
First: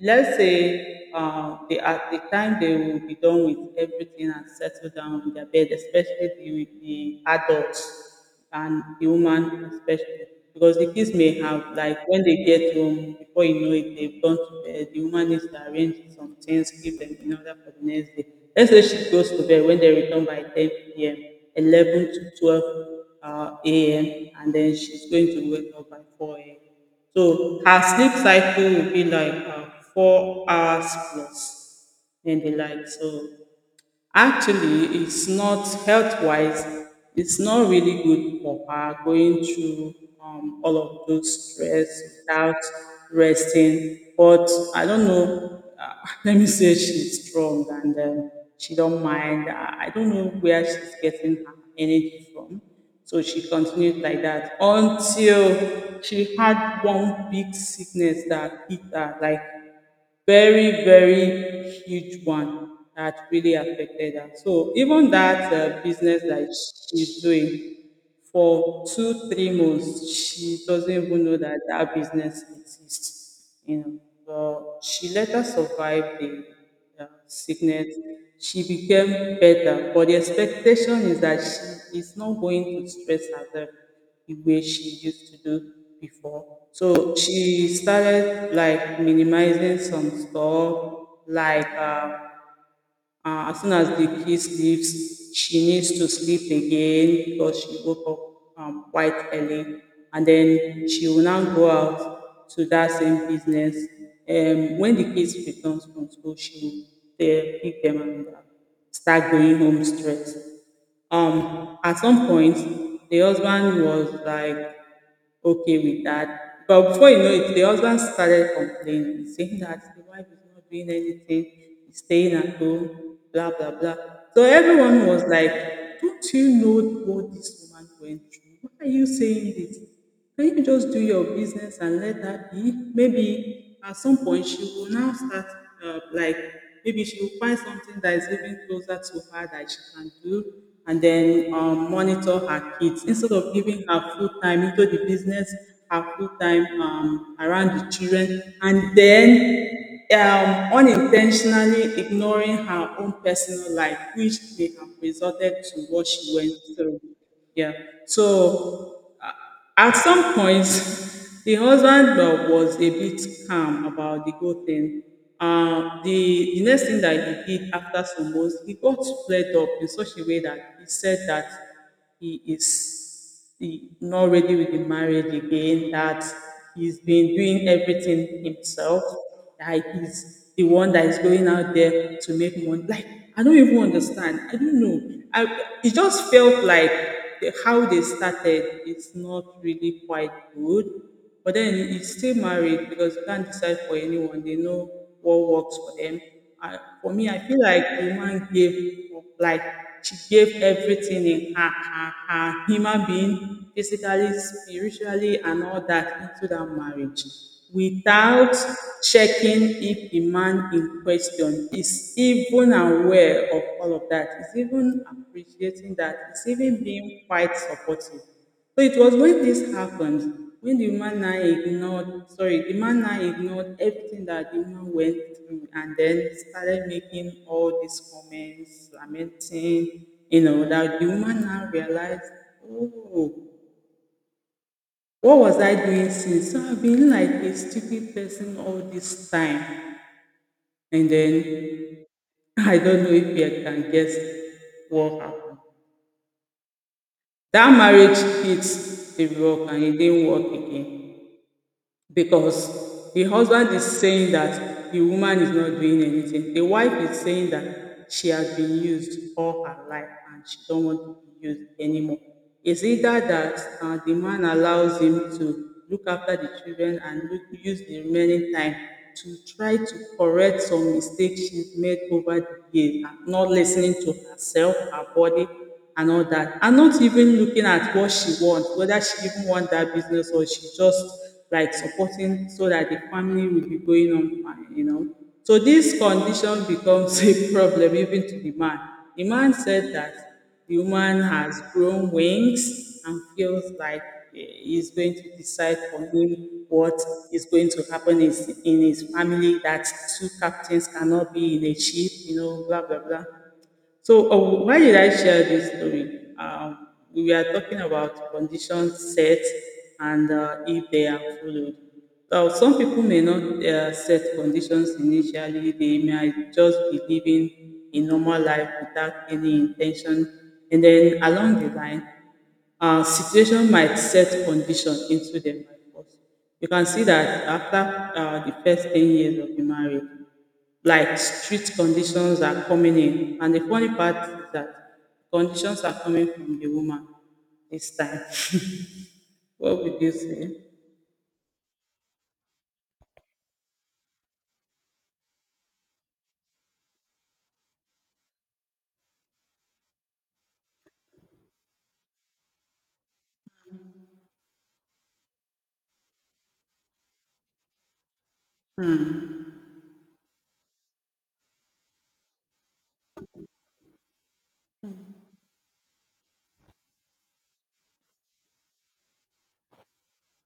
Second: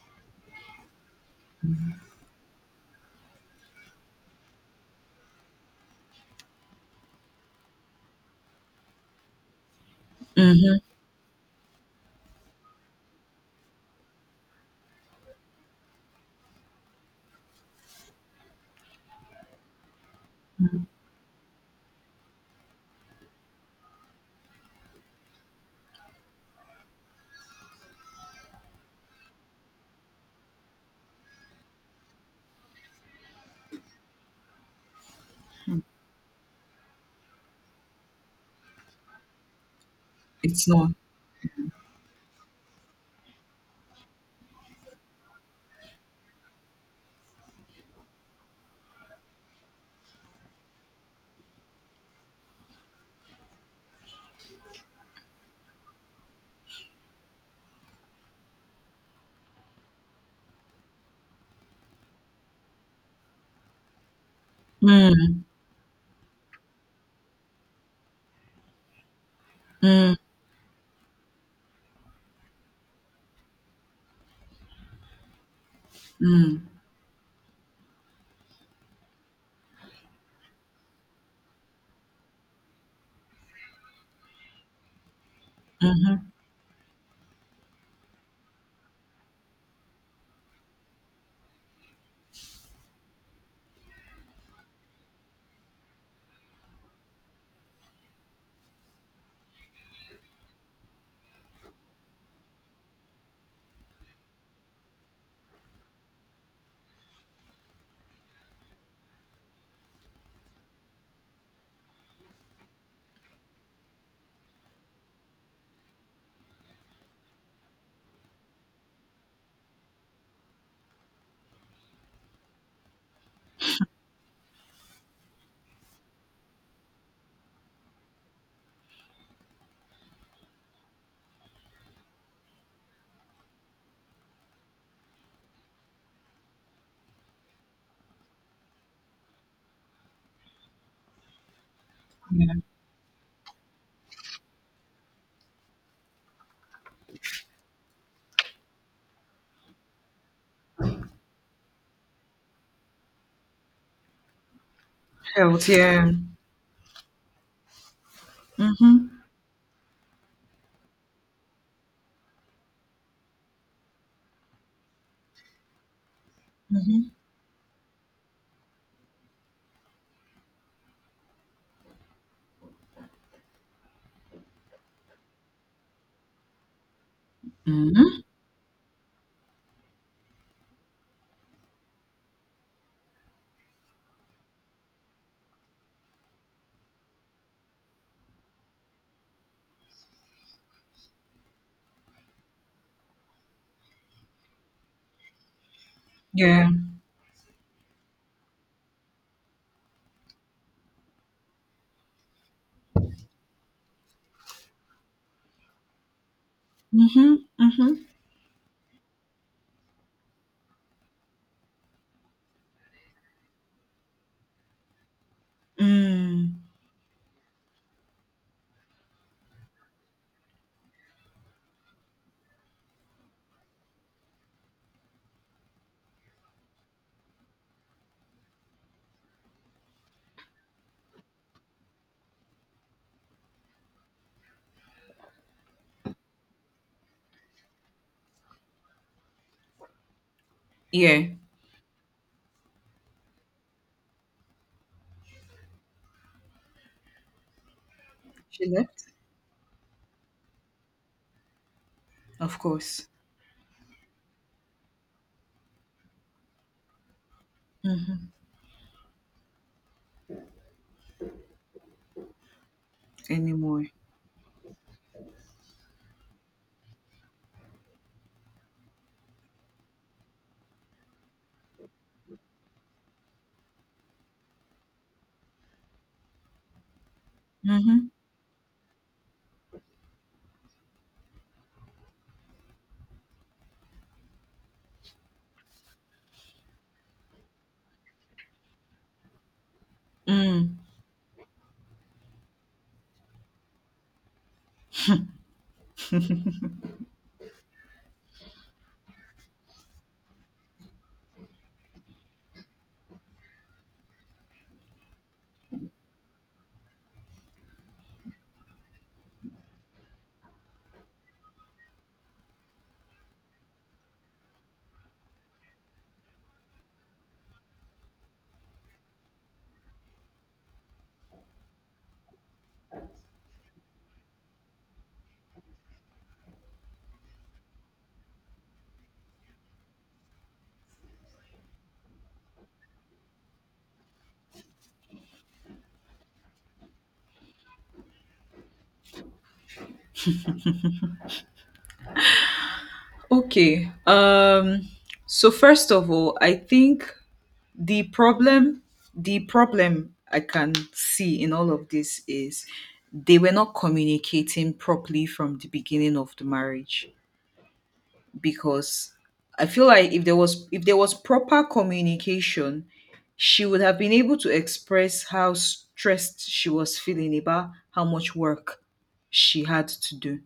[SPEAKER 1] let's say they at the time they will be done with everything and settle down in their bed, especially the adults and the woman especially. Because
[SPEAKER 2] Mhm.
[SPEAKER 1] the kids may have, like, when they get home, before you know it, they've gone to bed. The woman needs to arrange some things, give them in order for the next day. Let's say she goes to bed when they return by 10 p.m., 11 to 12 a.m., and then she's going to wake up by 4 a.m. So her sleep cycle will be like 4 hours plus, maybe like so. Actually, it's not health wise, it's not really good for her going through
[SPEAKER 2] It's
[SPEAKER 1] all
[SPEAKER 2] not.
[SPEAKER 1] of those stress without resting. But I don't know, let me say she's strong and she don't mind. I don't know where she's getting her energy from. So she continued like that until she had one big sickness that hit her, like very, very huge one that really affected her. So even
[SPEAKER 2] Mm,
[SPEAKER 1] that business that she's doing, for 2, 3 months,
[SPEAKER 2] mm,
[SPEAKER 1] she doesn't even know that that business exists, you know. But she later survived the
[SPEAKER 2] mm,
[SPEAKER 1] sickness. She became better, but the expectation is that she is not going to stress herself the way she used to do
[SPEAKER 2] mhm,
[SPEAKER 1] before. So she started like minimizing some stuff, like as soon as the kid sleeps, she needs to sleep again because she woke up quite early. And then she will now go out to that same business. When the kids returns from school, she will pick them and start going home straight. At some point, the husband was like okay with that. But before you know it, the husband started complaining, saying that the wife is not doing anything, is staying at home, blah, blah, blah. So everyone was like, don't you know what this woman went through? Why are you saying this? Can you just do your business and let her be? Maybe at some point she will now start, uh, like, maybe she will find something that is even closer to her that she can do, and then monitor
[SPEAKER 2] yeah.
[SPEAKER 1] her kids instead of giving her full time into the business, her full time around the children, and then unintentionally ignoring her own personal life, which may have resulted
[SPEAKER 2] Health,
[SPEAKER 1] to what
[SPEAKER 2] yeah.
[SPEAKER 1] she went through. Yeah.
[SPEAKER 2] Mhm,
[SPEAKER 1] So uh, at some point, the husband was a bit calm about the whole thing. The next thing
[SPEAKER 2] mhm,
[SPEAKER 1] that he did after some months, he got flared up in such a way that he said that he is he not ready with the marriage again, that he's been doing
[SPEAKER 2] mhm,
[SPEAKER 1] everything himself, that is the one that is going out there to make money. Like, I don't even understand. I don't know. I, it just felt like how they started is not really quite good. But then it's still married because you can't decide for anyone. They know what works for them.
[SPEAKER 2] yeah.
[SPEAKER 1] For me, I feel like the woman gave, like she gave everything in her, her human being, physically, spiritually, and all that into that marriage
[SPEAKER 2] Mhm, mhm,
[SPEAKER 1] without checking if the man in question is even aware of all of that, is even appreciating that, is
[SPEAKER 2] mm.
[SPEAKER 1] even being quite supportive. So it was when this happened, when the man now ignored, sorry, the man now ignored everything that the woman went through and then started making all these comments, lamenting, you know, that the woman now realized, oh, what was I doing since? So I've been like a stupid person all this time. And
[SPEAKER 2] Yeah.
[SPEAKER 1] then I don't know if you can guess what happened. That marriage hit
[SPEAKER 2] She left?
[SPEAKER 1] the rock and it didn't work again,
[SPEAKER 2] Of course.
[SPEAKER 1] because the husband is saying that the woman is not doing anything. The wife is saying that
[SPEAKER 2] Mhm.
[SPEAKER 1] she has been used all her life and she don't want to be used anymore. It's either that
[SPEAKER 2] Anymore.
[SPEAKER 1] the man allows him to look after the children and look, use the remaining time to try to correct some mistakes she's made over the years and not listening to herself, her body, and all that. And not even looking at
[SPEAKER 2] Mhm.
[SPEAKER 1] what she wants, whether she even wants that business or she just like supporting so that the family will be going on fine, you know. So this condition becomes a problem even to the man. The man said that
[SPEAKER 2] Mm.
[SPEAKER 1] the woman has grown wings and feels like eh, he's going to decide for him what is going to happen is in his family, that two captains cannot be in a ship, you know, blah blah blah. So, why did I share this story? We were talking about conditions set and if they are followed. So some people may not set conditions initially, they might just be living a normal life without any intention. And then along the line, situation might set condition into their life. You can see that after the first 10 years of the marriage, like street conditions are coming in. And the funny part is that conditions are coming from the woman this time. What would you say?
[SPEAKER 2] Okay. So first of all, I think the problem the problem I can see in all of this is they were not communicating properly from the beginning of the marriage, because I feel like if there was proper communication, she would have been able to express how stressed she was feeling about how much work she had to do.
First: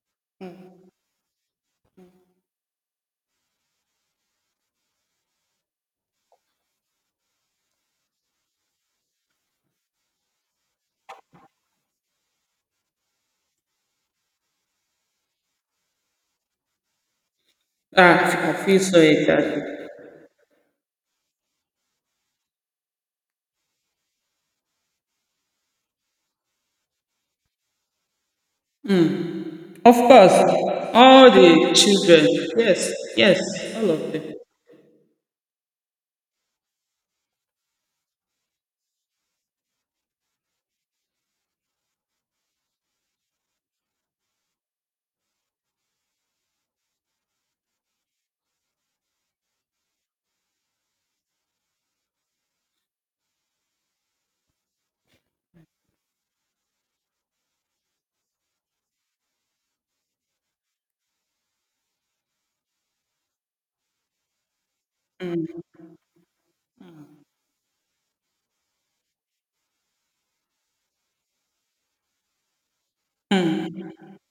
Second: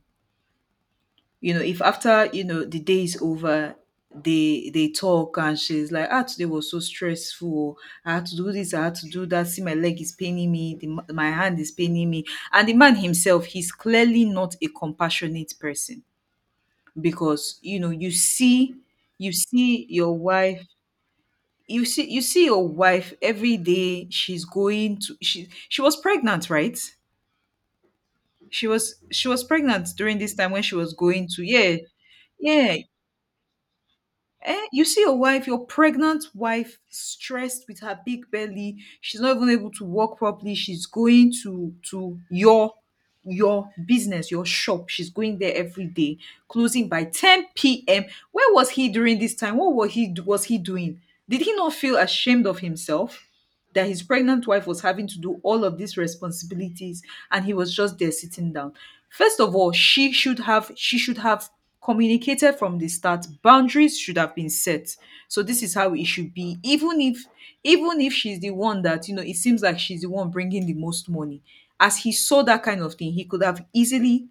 [SPEAKER 2] You know, if after the day is over, they talk, and she's like, ah, today was so stressful, I had to do this, I had to do that, see, my leg is paining me, my hand is paining me. And the man himself, he's clearly not a compassionate person, because you
[SPEAKER 1] Ah, I
[SPEAKER 2] see
[SPEAKER 1] feel so
[SPEAKER 2] you
[SPEAKER 1] excited.
[SPEAKER 2] see your wife. You see your wife every day, she's going to she was pregnant, right? She was pregnant
[SPEAKER 1] Of
[SPEAKER 2] during
[SPEAKER 1] course,
[SPEAKER 2] this time when she was going
[SPEAKER 1] all
[SPEAKER 2] to,
[SPEAKER 1] the
[SPEAKER 2] yeah.
[SPEAKER 1] children.
[SPEAKER 2] Yeah.
[SPEAKER 1] Yes, yes, all of them.
[SPEAKER 2] Eh, you see your wife, your pregnant wife, stressed with her big belly. She's not even able to work properly. She's going to your business, your shop. She's going there every day, closing by 10 p.m. Where was he during this time? What was he doing? Did he not feel ashamed of himself, that his pregnant wife was having to do all of these responsibilities, and he was just there sitting down? First of all, she should have communicated from the start. Boundaries should have been set. So this is how it should be, even if she's the one that, it seems like she's the one bringing the most money. As he saw that kind of thing, he could have easily,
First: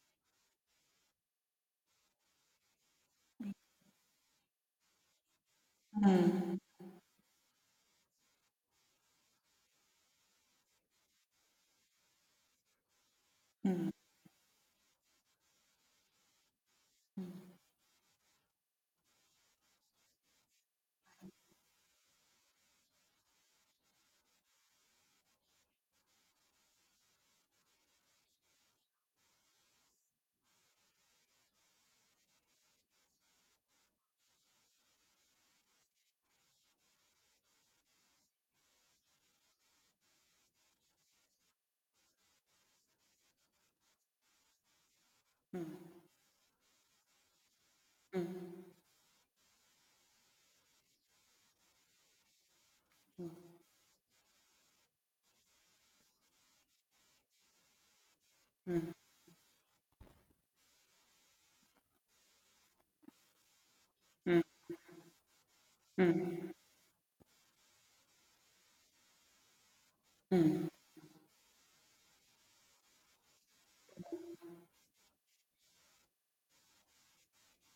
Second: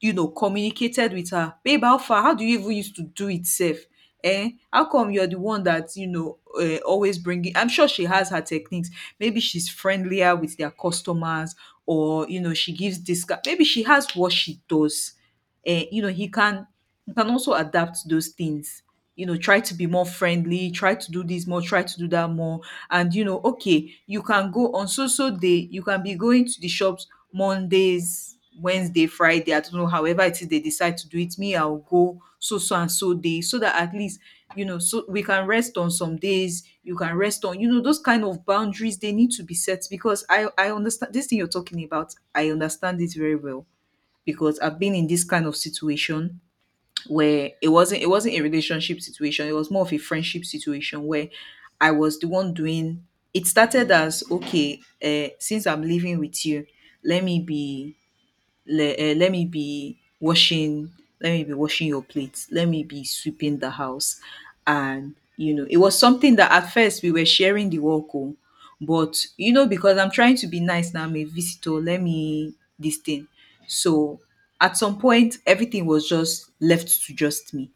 [SPEAKER 2] communicated with her, babe, how far? How do you even used to do it safe? Eh? How come you're the one that, you know, always bringing? I'm sure she has her techniques. Maybe she's friendlier with their customers, or, you know, she gives discount. Maybe she has what she does. Eh, you know, he can also adapt those things. You know, try to be more friendly, try to do this more, try to do that more. And, you know, okay, you can go on so so day, you can be going to the shops Mondays, Wednesday, Friday, I don't know, however it is they decide to do it. Me, I'll go so so and so day, so that at least, you know, so we can rest on some days, you can rest on, you know, those kind of boundaries, they need to be set, because I understand this thing you're talking about, I understand it very well, because I've been in this kind of situation, where it wasn't a relationship situation, it was more of a friendship situation, where I was the one doing. It started as, okay, since I'm living with you, let me be, le, eh, let me be washing let me be washing your plates, let me be sweeping the house. And you know, it was something that at first we were sharing the work on, but, because I'm trying to be nice, now I'm a visitor, let me this thing. So at some point, everything was just left to just me.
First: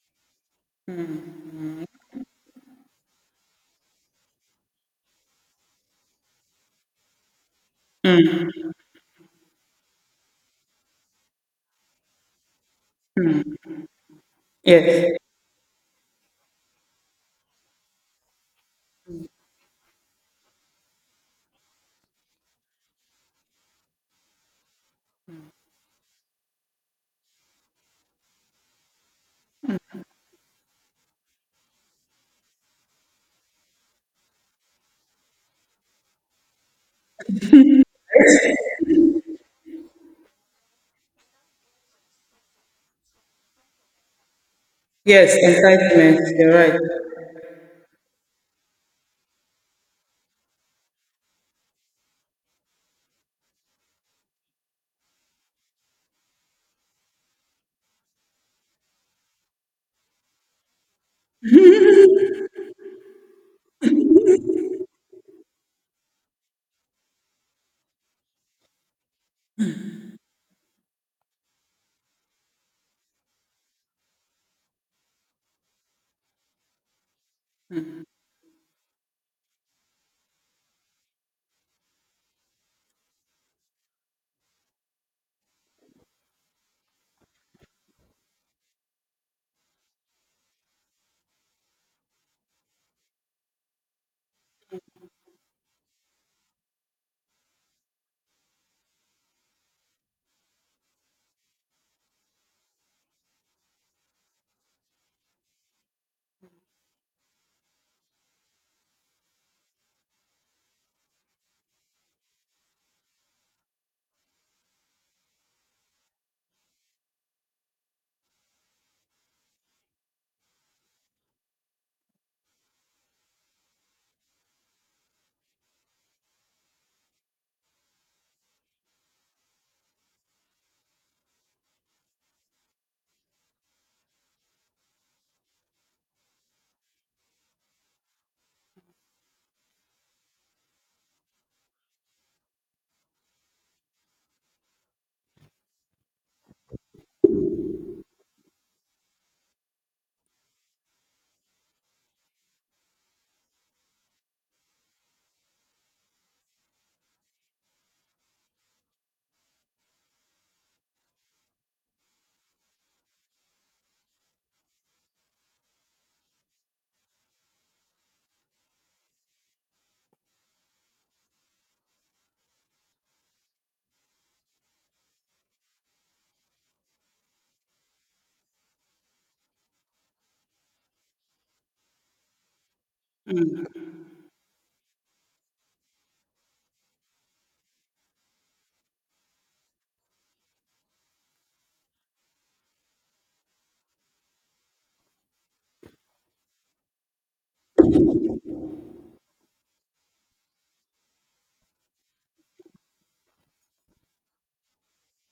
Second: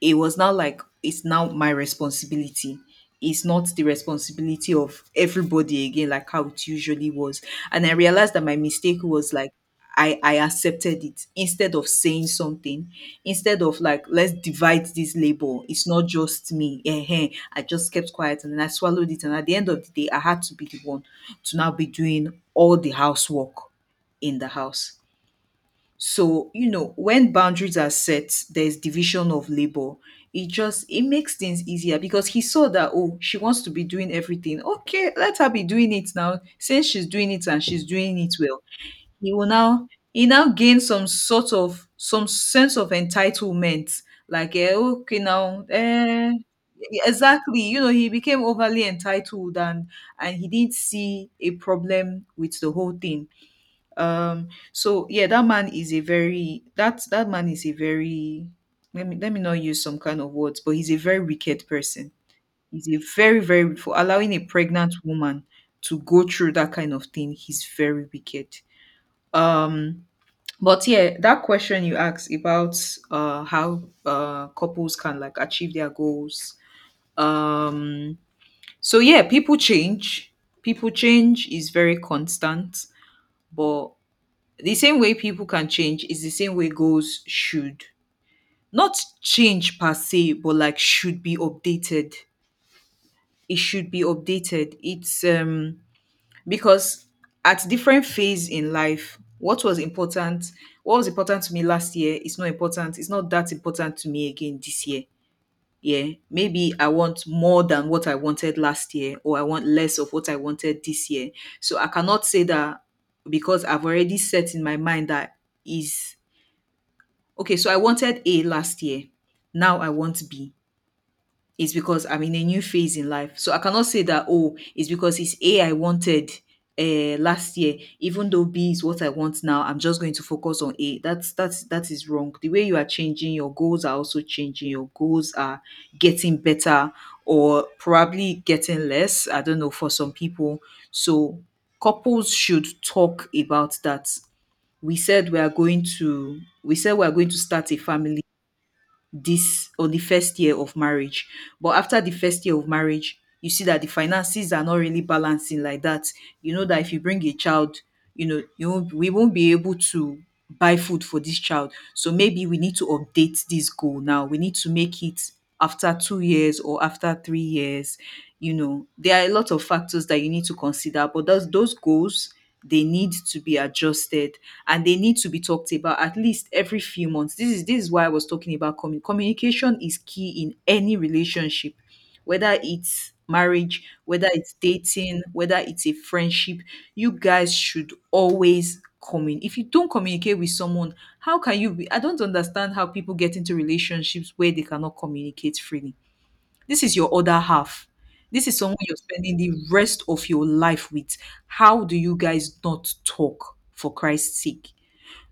[SPEAKER 2] It was now like it's now my responsibility. It's not the responsibility of everybody again, like how it usually was. And I realized that my mistake was like I accepted it instead of saying something, instead of like, let's divide
[SPEAKER 1] Yes,
[SPEAKER 2] this labor. It's not just me. Ehen. I just kept quiet, and then I swallowed it. And at the end of the day, I had to be the one to now be doing all the housework in the house. So, you know, when boundaries are set, there's division of labor. It makes things easier, because he saw that, oh, she wants to be doing everything. Okay, let her be doing it now. Since she's doing it, and she's doing it well, he will now he now gains some sort of some sense of entitlement. Like, eh, okay,
[SPEAKER 1] yes,
[SPEAKER 2] now,
[SPEAKER 1] entitlement.
[SPEAKER 2] eh,
[SPEAKER 1] You're right.
[SPEAKER 2] exactly. You know, he became overly entitled, and he didn't see a problem with the whole thing. So yeah, that man is a very that that man is a very let me not use some kind of words, but he's a very wicked person. He's a very, very, for allowing a pregnant woman to go through that kind of thing, he's very wicked. um but yeah, that question you asked about, uh, how, uh, couples can like achieve their goals, um so yeah, people change. People change is very constant. But the same way people can change is the same way goals should not change per se, but like should be updated. It should be updated. It's, because at different phase in life, what was important to me last year is not important, it's not that important to me again this year. Yeah. Maybe I want more than what I wanted last year, or I want less of what I wanted this year. So I cannot say that, because I've already set in my mind that is, okay, so I wanted A last year. Now I want B. It's because I'm in a new phase in life. So I cannot say that, oh, it's because it's A I wanted, last year, even though B is what I want now, I'm just going to focus on A. That is wrong. The way you are changing, your goals are also changing. Your goals are getting better, or probably getting less. I don't know for some people. So couples should talk about that. We said we are going to we said we are going to start a family this on the first year of marriage. But after the first year of marriage, you see that the finances are not really balancing like that. You know that if you bring a child, you know, you won't, we won't be able to buy food for this child. So maybe we need to update this goal now. We need to make it after 2 years or after 3 years. You know, there are a lot of factors that you need to consider, but those goals they need to be adjusted and they need to be talked about at least every few months. This is why I was talking about communication is key in any relationship, whether it's marriage, whether it's dating, whether it's a friendship. You guys should always communicate. If you don't communicate with someone, how can you be? I don't understand how people get into relationships where they cannot communicate freely. This is your other half. This is someone you're spending the rest of your life with. How do you guys not talk for Christ's sake?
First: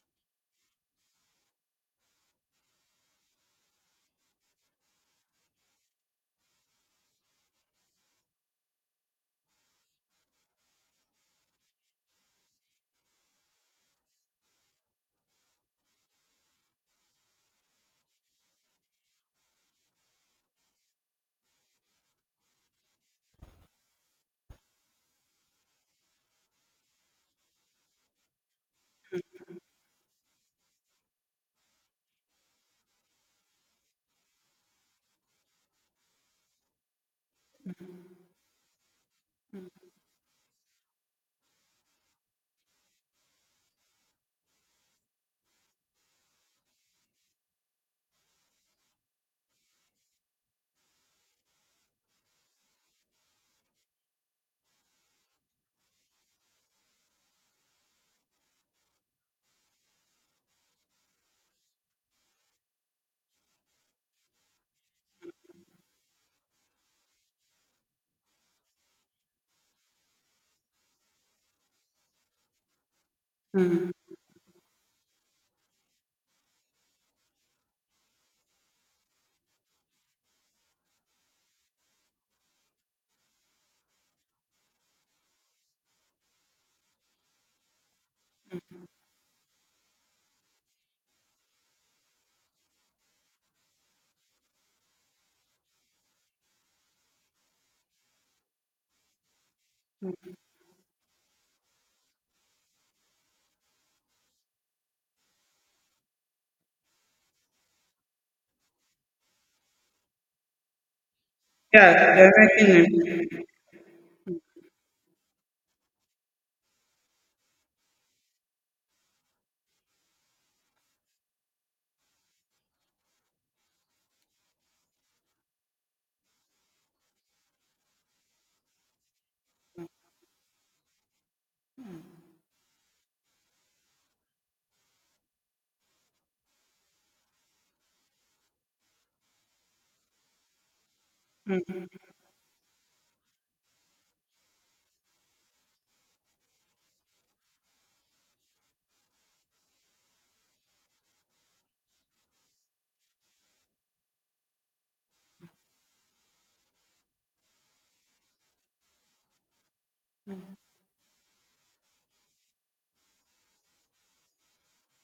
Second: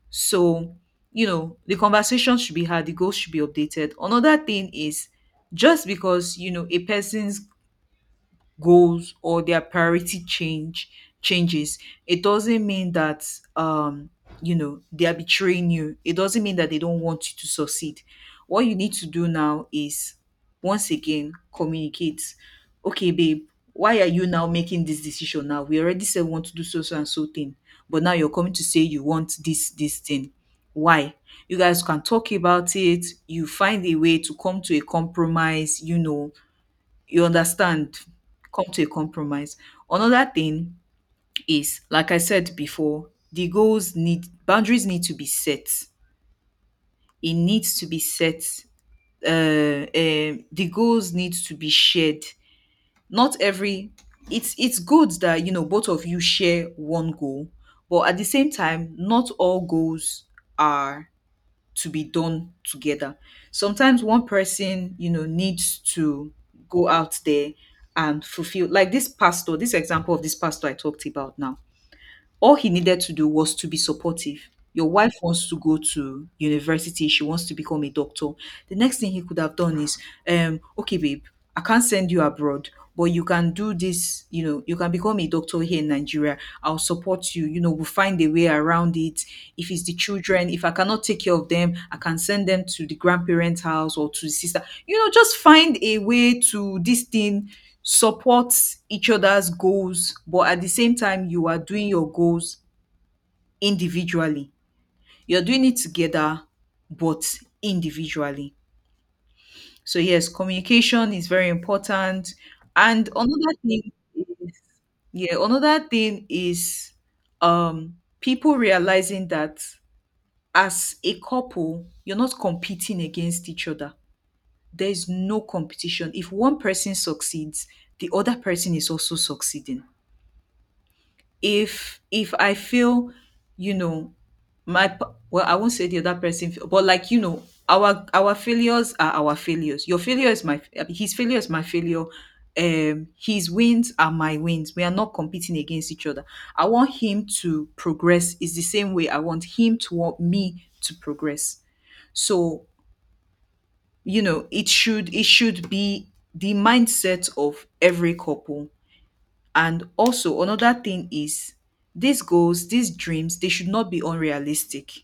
[SPEAKER 2] So the conversation should be had, the goals should be updated. Another thing is, just because a person's goals or their priority changes, it doesn't mean that um you know they are betraying you. It doesn't mean that they don't want you to succeed. What you need to do now is once again communicate. Okay, babe, why are you now making this decision? Now, we already said we want to do so, so and so thing, but now you're coming to say you want this thing. Why? You guys can talk about it. You find a way to come to a compromise, you know, you understand, come to a compromise. Another thing is, like I said before, the goals need boundaries need to be set. It needs to be set. The goals need to be shared. Not every. It's good that you know both of you share one goal, but at the same time, not all goals are to be done together. Sometimes one person, you know, needs to go out there and fulfill. Like this pastor, this example of this pastor I talked about now, all he needed to do was to be supportive. Your wife wants to go to university, she wants to become a doctor. The next thing he could have done is, okay, babe, I can't send you abroad, but you can do this, you know, you can become a doctor here in Nigeria. I'll support you. You know, we'll find a way around it. If it's the children, if I cannot take care of them, I can send them to the grandparents' house or to the sister. You know, just find a way to this thing. Support each other's goals, but at the same time, you are doing your goals individually. You're doing it together, but individually. So yes, communication is very
[SPEAKER 1] Yeah,
[SPEAKER 2] important.
[SPEAKER 1] they're making
[SPEAKER 2] And
[SPEAKER 1] it.
[SPEAKER 2] another thing is, yeah, another thing is um people realizing that as a couple, you're not competing against each other. There's no competition. If one person succeeds, the other person is also succeeding. If I feel, you know, my p- well, I won't say the other person feel, but like, you know, our failures are our failures. Your failure is my I mean, his failure is my failure. His wins are my wins. We are not competing against each other. I want him to progress is the same way I want him to want me to progress. So, you know, it should be the mindset of every couple. And also another thing is these goals, these dreams, they should not be unrealistic.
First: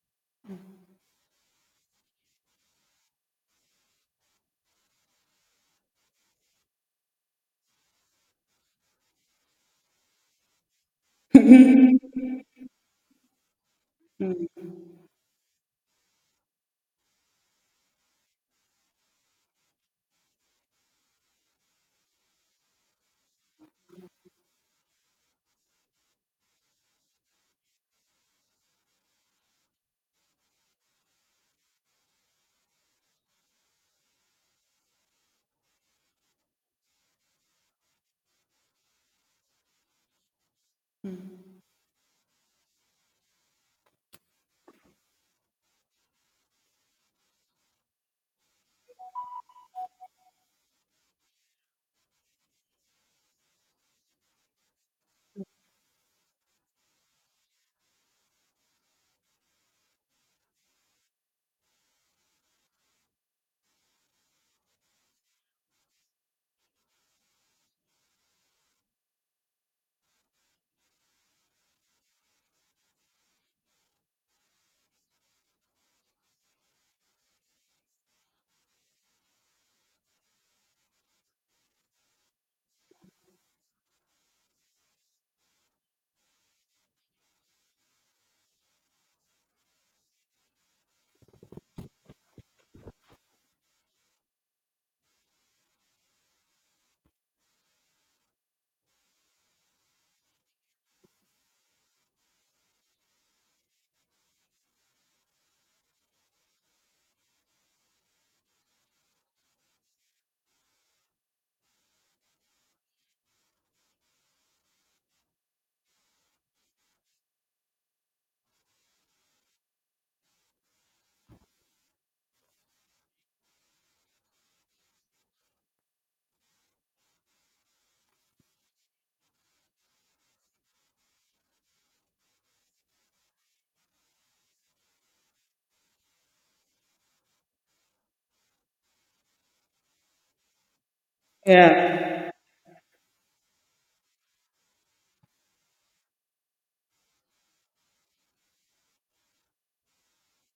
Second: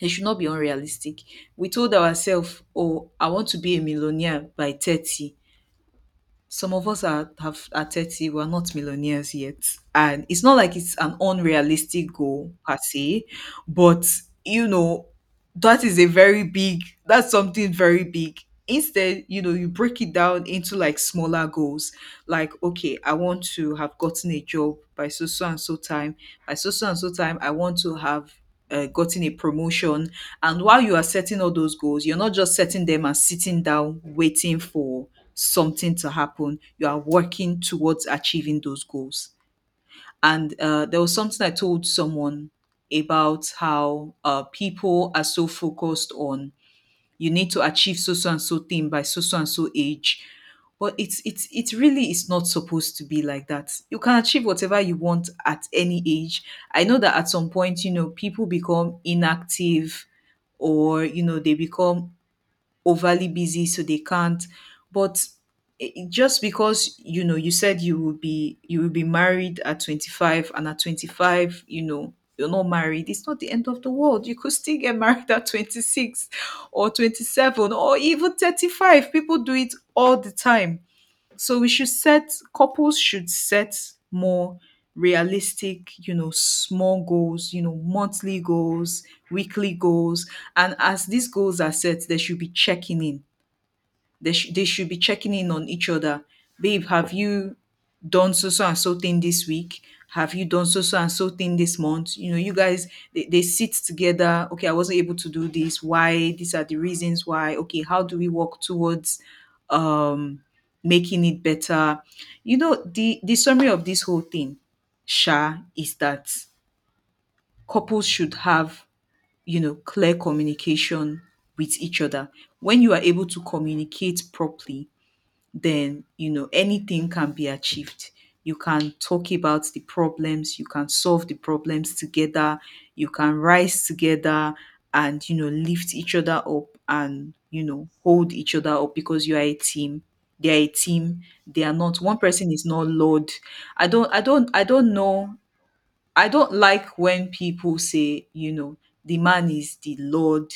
[SPEAKER 2] They should not be unrealistic. We told ourselves, oh, I want to be a millionaire by 30. Some of us are 30, we're not millionaires yet, and it's not like it's an unrealistic goal per se, but, you know, that is a very big that's something very big. Instead, you know, you break it down into like smaller goals. Like, okay, I want to have gotten a job by so, so and so time. By so, so and so time, I want to have gotten a promotion. And while you are setting all those goals, you're not just setting them and sitting down waiting for something to happen. You are working towards achieving those goals. And there was something I told someone about how people are so focused on you need to achieve so, so and so thing by so, so and so age. But it's it really is not supposed to be like that. You can achieve whatever you want at any age. I know that at some point, you know, people become inactive, or you know, they become overly busy so they can't. But just because, you know, you said you will be married at 25, and at 25, you know, you're not married, it's not the end of the world. You could still get married at 26 or 27 or even 35. People do it all the time. So we should set Couples should set more realistic, you know, small goals, you know, monthly goals, weekly goals. And as these goals are set, there should be checking in. They should be checking in on each other. Babe, have you done so, so and so thing this week? Have you done so, so and so thing this month? You know, you guys, they sit together. Okay, I wasn't able to do this. Why? These are the reasons why. Okay, how do we work towards um making it better? You know, the summary of this whole thing, Sha, is that couples should have, you know, clear communication with each other. When you are able to communicate properly, then you know anything can be achieved. You can talk about the problems. You can solve the problems together. You can rise together, and you know, lift each other up, and you know, hold each other up because you are a team. They are a team. They are not one
[SPEAKER 1] Yeah.
[SPEAKER 2] person is not Lord. I don't know. I don't like when people say, you know, the man is the Lord,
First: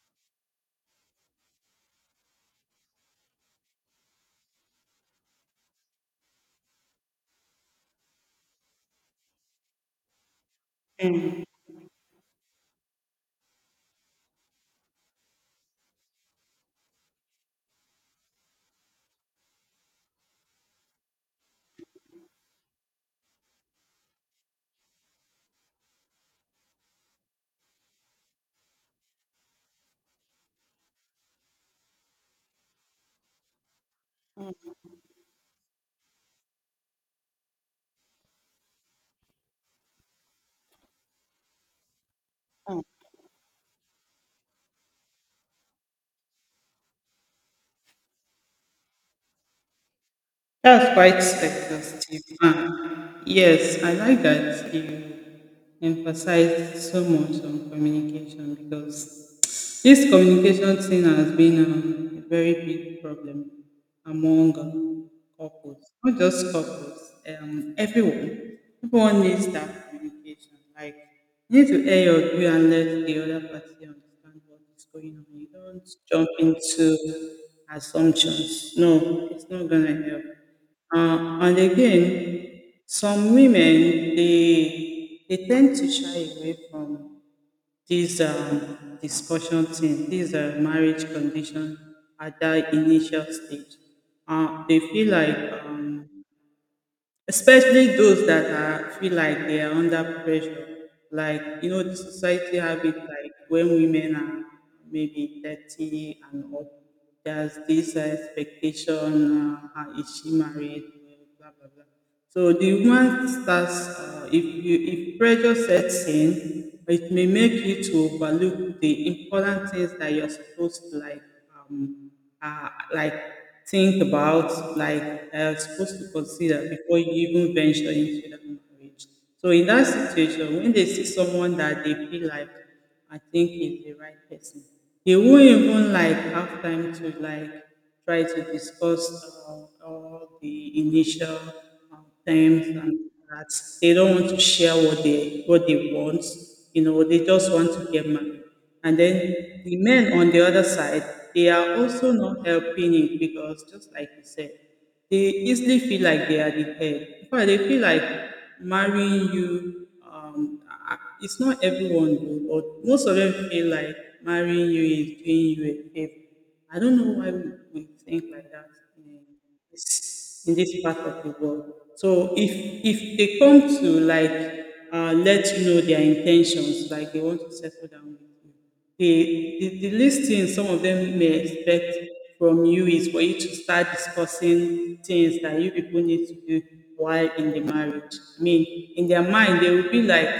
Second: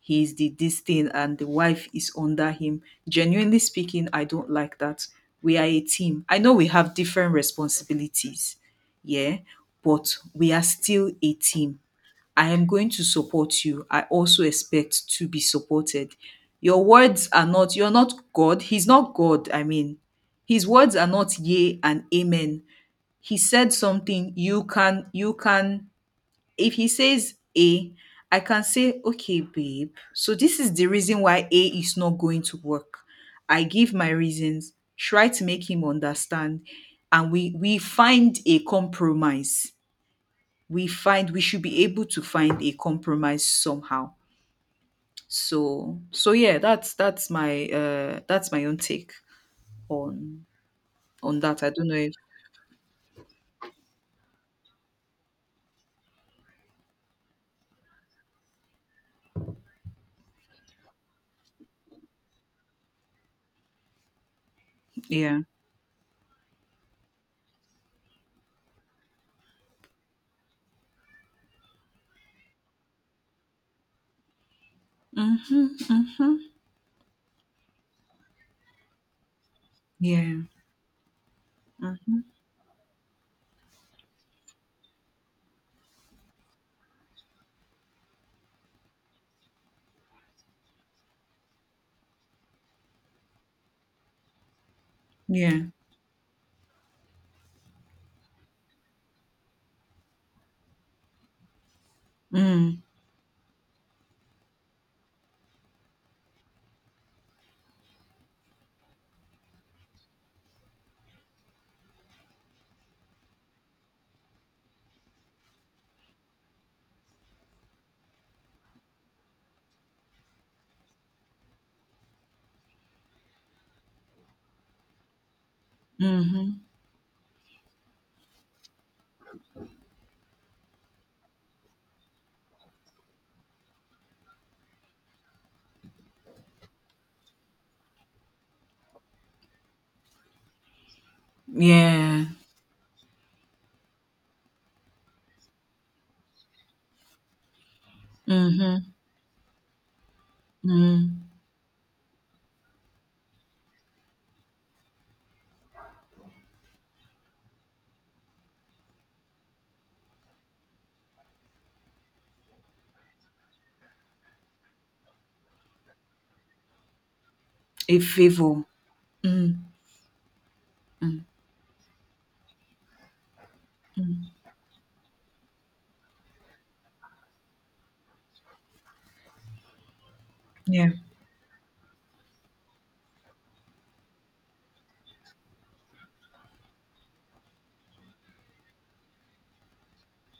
[SPEAKER 2] he's the this thing, and the wife is under him. Genuinely speaking, I don't like that. We are a team. I know we have different responsibilities, yeah, but we are still a team. I am going to support you. I also expect to be supported. Your words are not, You're not God. He's not God. I mean, his words are not yea and amen. He said something, you can, if he says A, I can say, okay, babe, so this is the reason why A is not going to work. I give my reasons, try to make him understand, and we find a compromise. We should be able to find a compromise somehow. So yeah, that's my own take on.
[SPEAKER 1] That's quite
[SPEAKER 2] That, I don't know if.
[SPEAKER 1] exhaustive. Ah, yes, I like that you emphasize so much on communication because this communication thing has been a very big problem among
[SPEAKER 2] Yeah.
[SPEAKER 1] couples, not just couples, everyone. Everyone needs that communication. Like, you need to air your view and let the other party understand what is going on. You
[SPEAKER 2] Mm-hmm,
[SPEAKER 1] don't jump
[SPEAKER 2] mm-hmm.
[SPEAKER 1] into assumptions. No, it's not going to help.
[SPEAKER 2] Yeah.
[SPEAKER 1] And
[SPEAKER 2] Mm.
[SPEAKER 1] again, some women, they tend to shy away from this discussion thing, this marriage condition at that initial stage, they feel like
[SPEAKER 2] Yeah.
[SPEAKER 1] um, especially those that are feel like they are under pressure like you know the society
[SPEAKER 2] Mm.
[SPEAKER 1] have it like when women are maybe 30 and up, there's this expectation, is she married, blah blah blah. So the woman starts if you if pressure sets in, it may make you to overlook the important things that you're supposed to like um, uh, like think about, like supposed to
[SPEAKER 2] Mhm.
[SPEAKER 1] consider before you even venture into that marriage. So in that situation, when they see someone that they feel like I think is the right person, they won't even like have time to like try to discuss or all the initial
[SPEAKER 2] Yeah.
[SPEAKER 1] terms and that. They don't want to share what they want. You know, they just want to get married.
[SPEAKER 2] Mhm.
[SPEAKER 1] And then the men on the other side,
[SPEAKER 2] Mm.
[SPEAKER 1] they are also not helping it because just like you said, they easily feel like they are the head. In fact, they feel like marrying you. It's not everyone, though, but most of them feel like marrying you is doing you a favor. I don't know why we
[SPEAKER 2] A
[SPEAKER 1] think like
[SPEAKER 2] favor.
[SPEAKER 1] that
[SPEAKER 2] Mm.
[SPEAKER 1] in this part of
[SPEAKER 2] Mm.
[SPEAKER 1] the world. So if they come to
[SPEAKER 2] Mm.
[SPEAKER 1] like let you know their intentions, like they want to settle down with you, the least thing some of
[SPEAKER 2] Yeah.
[SPEAKER 1] them may expect from you is for you to start discussing things that you people need to do while in the marriage. I mean, in their mind, they will be like,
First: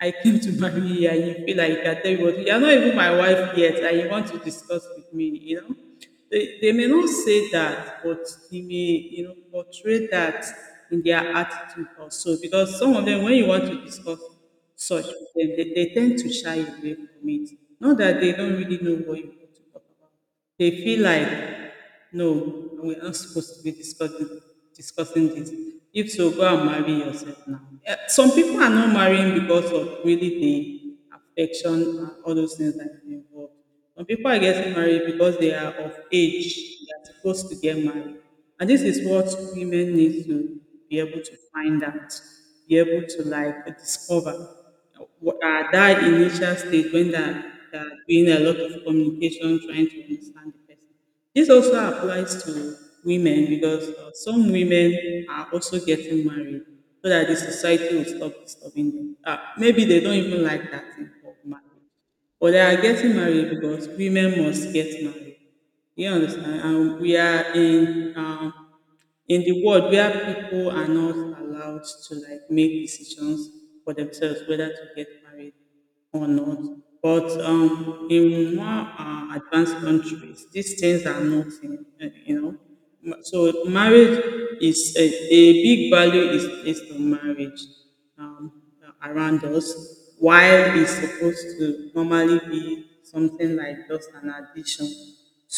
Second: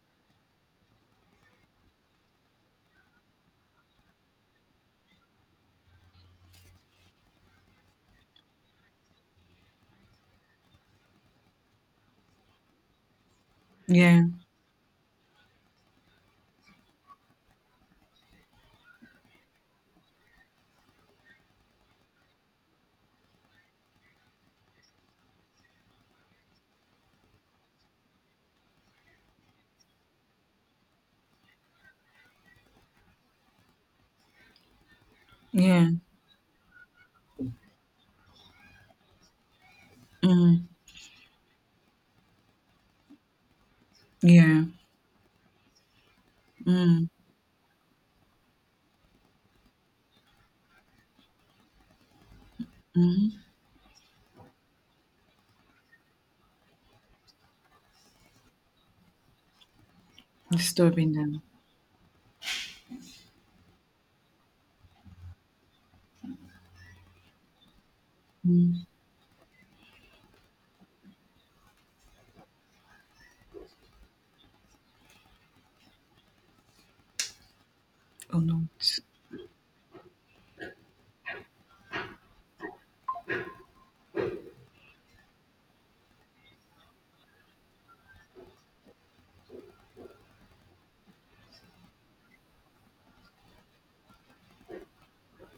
[SPEAKER 1] I came to marry you and you feel like you can tell me what you're not even my wife yet and you want to discuss with me, you know? They may not say that, but they may, you know, portray that in their attitude also. Because some of them, when you want to discuss
[SPEAKER 2] Yeah.
[SPEAKER 1] such with them, they tend to shy away from it. Not that they don't really know what you want to talk about. They feel like, no, we're not supposed to be discussing this. If so, go and marry yourself now. Eh, some people are not marrying because of really the affection and all those things that are involved. Some people are getting married because they are
[SPEAKER 2] Yeah.
[SPEAKER 1] of age, they are supposed to get married. And this is what women need to
[SPEAKER 2] Mm.
[SPEAKER 1] be able to find out, be able to like discover
[SPEAKER 2] Yeah.
[SPEAKER 1] what are that initial stage
[SPEAKER 2] Mm.
[SPEAKER 1] when they're doing a lot of communication, trying to understand the person. This also applies to
[SPEAKER 2] Mm.
[SPEAKER 1] women because some women are also getting married so that the society will stop disturbing them. Maybe they don't even like that thing
[SPEAKER 2] Disturbing
[SPEAKER 1] called
[SPEAKER 2] them.
[SPEAKER 1] marriage. But they are getting married because women must get married. You understand? And we are in
[SPEAKER 2] Mm.
[SPEAKER 1] in the world where people are not allowed to like make decisions for themselves whether to get married or not. But
[SPEAKER 2] Or
[SPEAKER 1] in
[SPEAKER 2] not.
[SPEAKER 1] more advanced countries, these things are not, in, you know. So marriage is a big value is placed on marriage. Um, um, Around us, while it's supposed to normally be something like just an addition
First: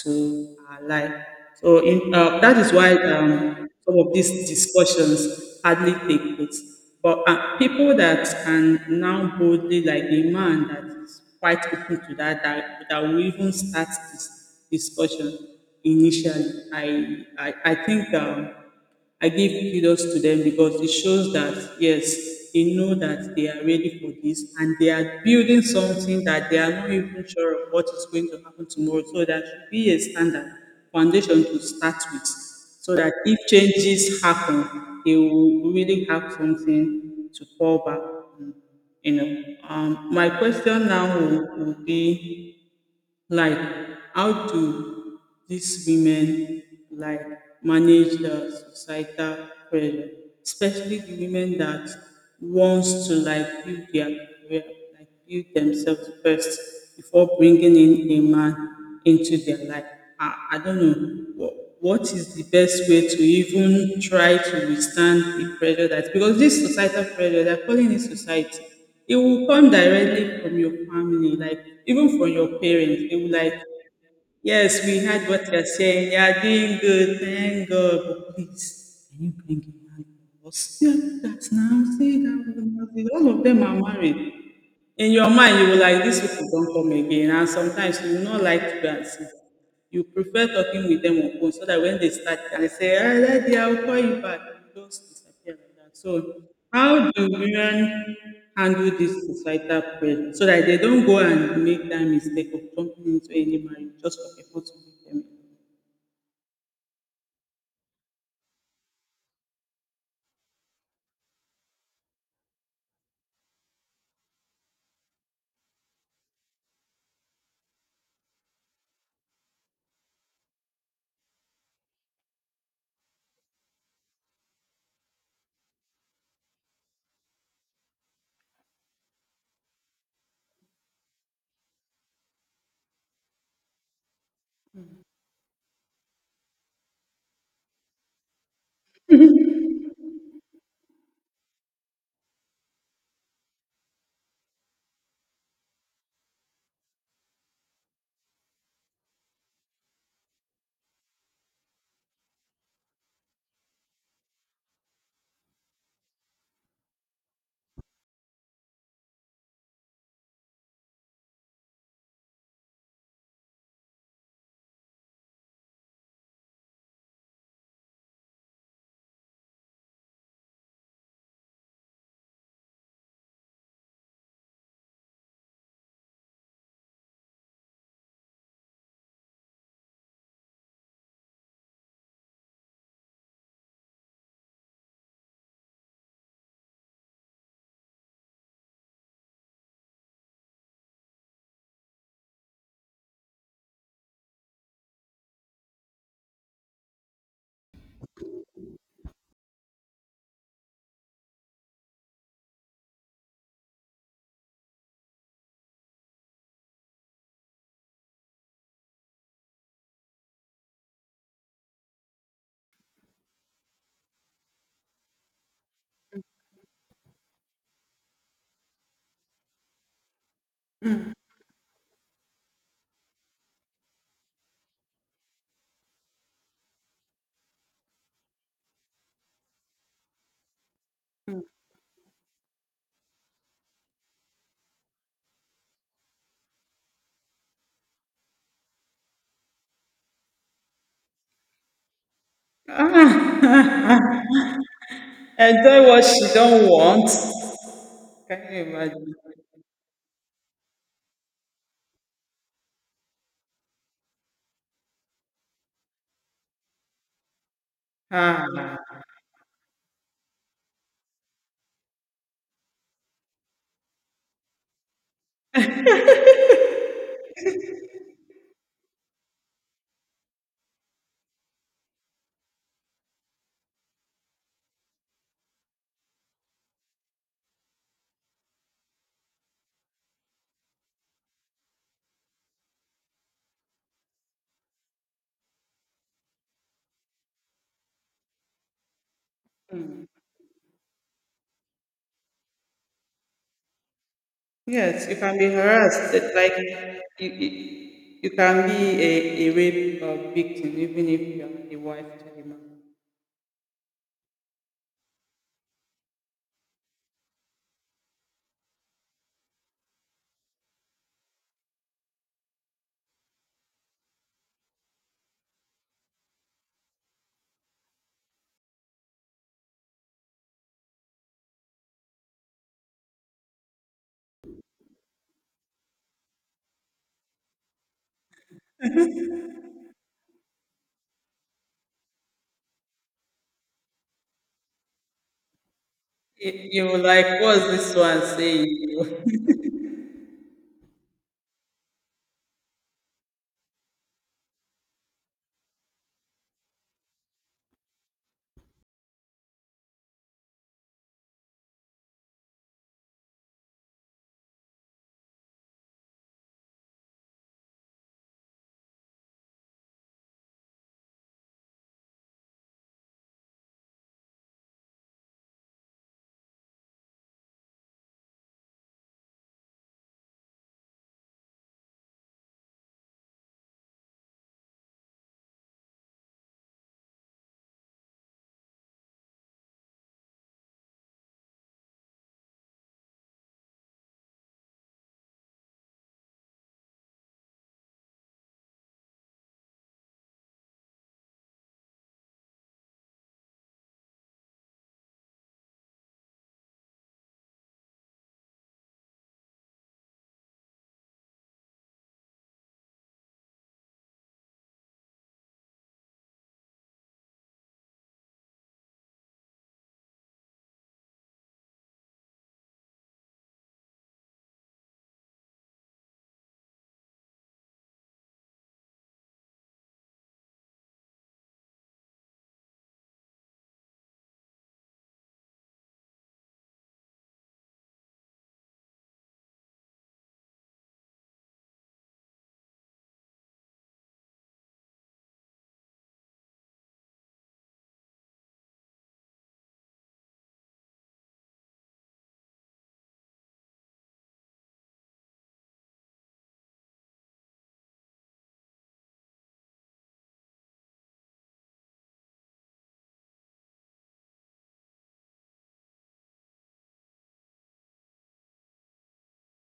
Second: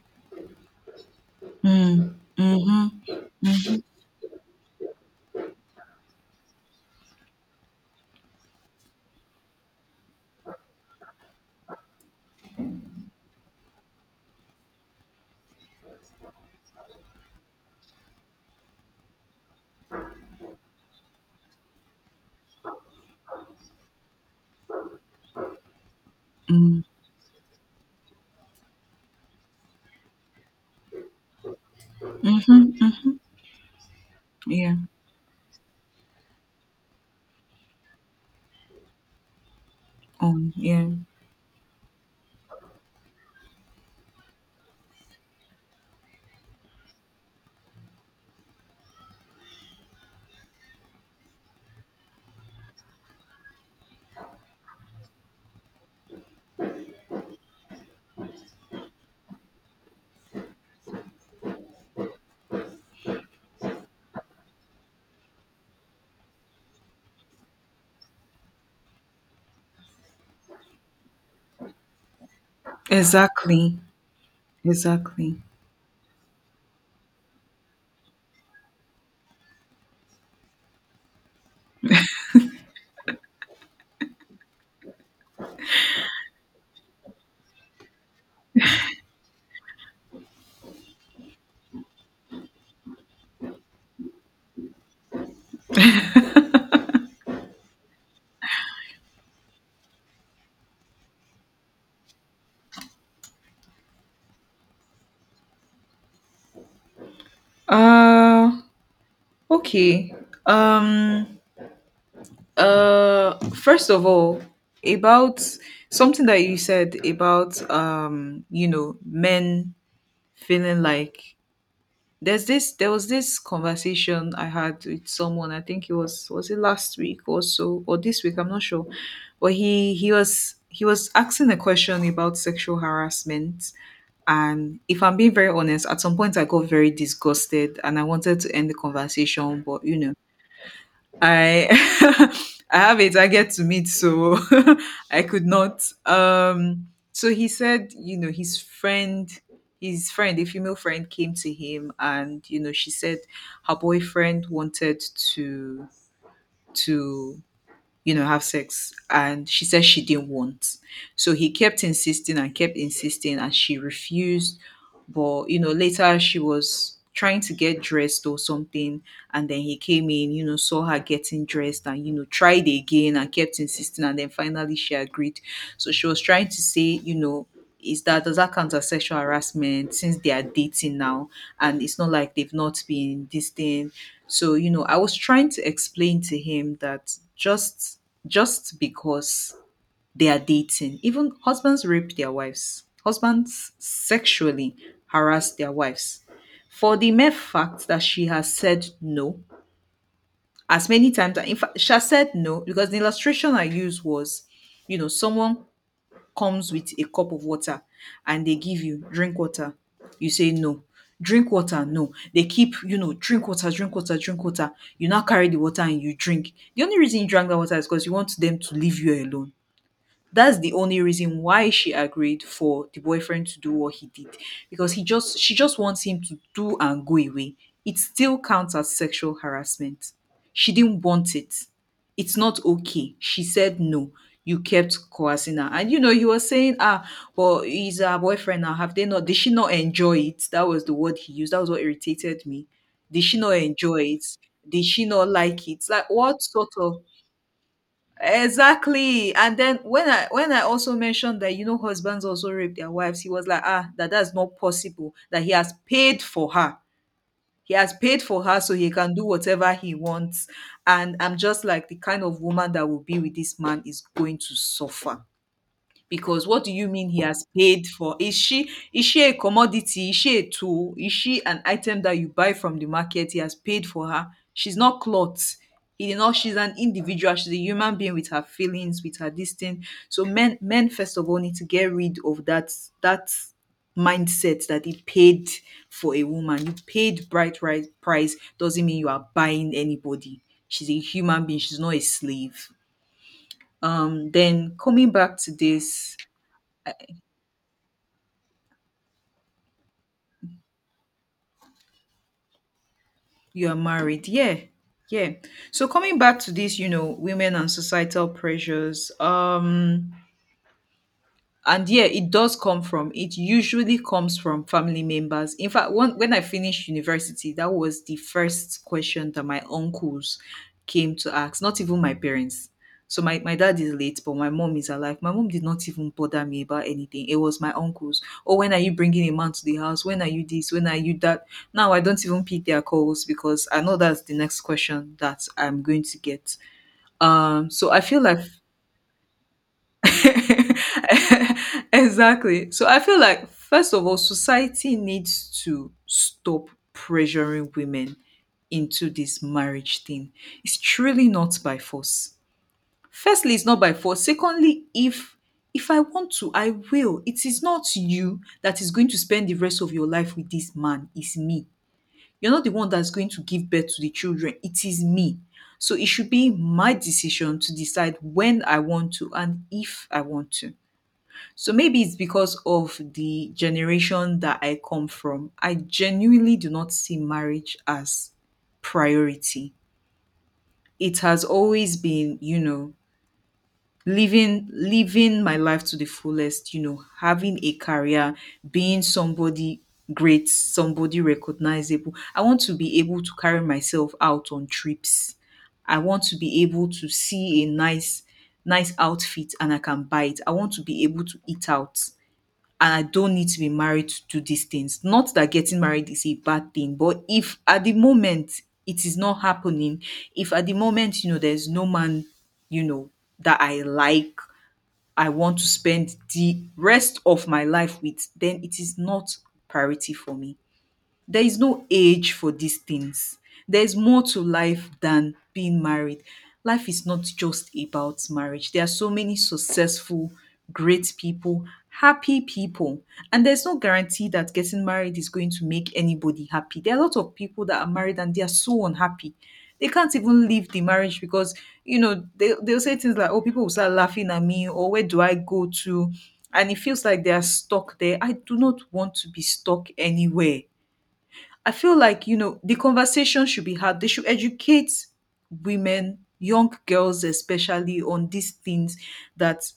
[SPEAKER 1] to our life. So
[SPEAKER 2] Mm.
[SPEAKER 1] in, that is
[SPEAKER 2] Mhm.
[SPEAKER 1] why
[SPEAKER 2] Mhm.
[SPEAKER 1] some of these discussions hardly take place. But people that can now boldly, like a man that is quite open to that, that will even start this discussion initially, I think I give kudos to them because it shows that yes, they know that they are ready for this and they are building something that they are
[SPEAKER 2] Mm.
[SPEAKER 1] not even sure of what is going to happen tomorrow. So that should be a standard foundation to start with.
[SPEAKER 2] Mhm.
[SPEAKER 1] So
[SPEAKER 2] Mm.
[SPEAKER 1] that if changes
[SPEAKER 2] Yeah.
[SPEAKER 1] happen, they will really have something to fall back on. You know. My
[SPEAKER 2] Yeah.
[SPEAKER 1] question now will be like, how do these women like manage the societal pressure, especially the women that wants to like build their career, like build themselves first before bringing in a man into their life. I don't know what is the best way to even try to withstand the pressure that, because this societal pressure they're calling it society, it will come directly from your family, like even from your parents. They will like,
[SPEAKER 2] Exactly.
[SPEAKER 1] yes, we heard
[SPEAKER 2] Exactly.
[SPEAKER 1] what you're saying. You're doing good, thank God, but please, can you bring a man for us? Yeah, that's now. See that was all of them are married. In your mind, you will like these people don't come again, and sometimes you will not like to go and see. You prefer talking with them on phone so that when they start you can say, ah, daddy, I'll call you back, you just disappear like that. So how do women handle this societal pressure so that they don't go and make that mistake of jumping into any marriage just for people to meet them?
[SPEAKER 2] Uh. Okay. Um. First of all, about something that you said about you know, men feeling like, there was this conversation I had with someone. I think it was it last week or so, or this week, I'm not sure. But he was asking a question about sexual harassment, and if I'm being very honest, at some point I got very disgusted and I wanted to end the conversation, but you know, I I have a target to meet, so I could not. So he said, you know, his friend, a female friend, came to him, and you know, she said her boyfriend wanted to to you know, have sex, and she said she didn't want. So he kept insisting, and she refused. But you know, later she was trying to get dressed or something, and then he came in, you know, saw her getting dressed and you know, tried again and kept insisting, and then finally she agreed. So she was trying to say, you know, is that does that count as sexual harassment, since they are dating now, and it's not like they've not been this thing. So, you know, I was trying to explain to him that just because they are dating. Even husbands rape their wives. Husbands sexually harass their wives. For the mere fact that she has said no, as many times, in fact, she has said no, because the illustration I used was, someone comes with a cup of water and they give you drink water. You say no. Drink water, no. They keep, drink water, drink water, drink water. You now carry the water and you drink. The only reason you drank that water is because you want them to leave you alone. That's the only reason why she agreed for the boyfriend to do what he did, because he just she just wants him to do and go away. It still counts as sexual harassment. She didn't want it. It's not okay, she said no. You kept coercing her, and he was saying, ah, well, he's her boyfriend now, have they not, did she not enjoy it? That was the word he used. That was what irritated me. Did she not
[SPEAKER 1] Ah,
[SPEAKER 2] enjoy it? Did she not like it?
[SPEAKER 1] enjoy
[SPEAKER 2] Like,
[SPEAKER 1] what she
[SPEAKER 2] what
[SPEAKER 1] don't
[SPEAKER 2] sort of—
[SPEAKER 1] want. Can you imagine?
[SPEAKER 2] Exactly. And then when I also mentioned that husbands also rape their wives, he was like, ah, that's not possible. That he has paid for her. He has paid for her so he
[SPEAKER 1] Ah.
[SPEAKER 2] can do whatever he wants. And I'm just like, the kind of woman that will be with this man is going to suffer. Because what do you mean he has paid for? Is she a commodity? Is she a tool? Is she an item that you buy from the market? He has paid for her. She's not clothes. He did not, she's an individual, she's a human being with her feelings, with her this thing. So men first of all need to get rid of that that mindset that he paid for a woman. You paid bright price doesn't mean you are buying anybody. She's a human being, she's not a slave. Then
[SPEAKER 1] Yes,
[SPEAKER 2] coming
[SPEAKER 1] you
[SPEAKER 2] back
[SPEAKER 1] can be
[SPEAKER 2] to
[SPEAKER 1] harassed.
[SPEAKER 2] this,
[SPEAKER 1] It's like you can be a rape victim even if you're not the wife to the man.
[SPEAKER 2] you are married, yeah, yeah. So coming back to this, women and societal pressures. And yeah, it does come from, it usually comes from family members. In fact, one, when I finished university, that was the first question that my uncles came to ask, not even my parents. So my dad is late, but my mom is alive. My mom did not even bother me about anything. It was my uncles. Oh, when are you bringing a man to the house? When are you this? When are you that? Now I don't even pick their calls because I know that's the next question that I'm going to
[SPEAKER 1] You,
[SPEAKER 2] get.
[SPEAKER 1] you were like, what's
[SPEAKER 2] So
[SPEAKER 1] this
[SPEAKER 2] I feel
[SPEAKER 1] one
[SPEAKER 2] like
[SPEAKER 1] saying?
[SPEAKER 2] exactly. So I feel like, first of all, society needs to stop pressuring women into this marriage thing. It's truly not by force. Firstly, it's not by force. Secondly, if I want to, I will. It is not you that is going to spend the rest of your life with this man. It's me. You're not the one that's going to give birth to the children. It is me. So it should be my decision to decide when I want to and if I want to. So maybe it's because of the generation that I come from. I genuinely do not see marriage as priority. It has always been, living my life to the fullest, having a career, being somebody great, somebody recognizable. I want to be able to carry myself out on trips. I want to be able to see a nice nice outfit and I can buy it. I want to be able to eat out, and I don't need to be married to do these things. Not that getting married is a bad thing, but if at the moment it is not happening, if at the moment, there's no man, you know, that I like, I want to spend the rest of my life with, then it is not priority for me. There is no age for these things. There's more to life than being married. Life is not just about marriage. There are so many successful, great people, happy people. And there's no guarantee that getting married is going to make anybody happy. There are a lot of people that are married and they are so unhappy. They can't even leave the marriage because, they'll say things like, oh, people will start laughing at me, or where do I go to? And it feels like they are stuck there. I do not want to be stuck anywhere. I feel like, the conversation should be had. They should educate women, young girls especially, on these things, that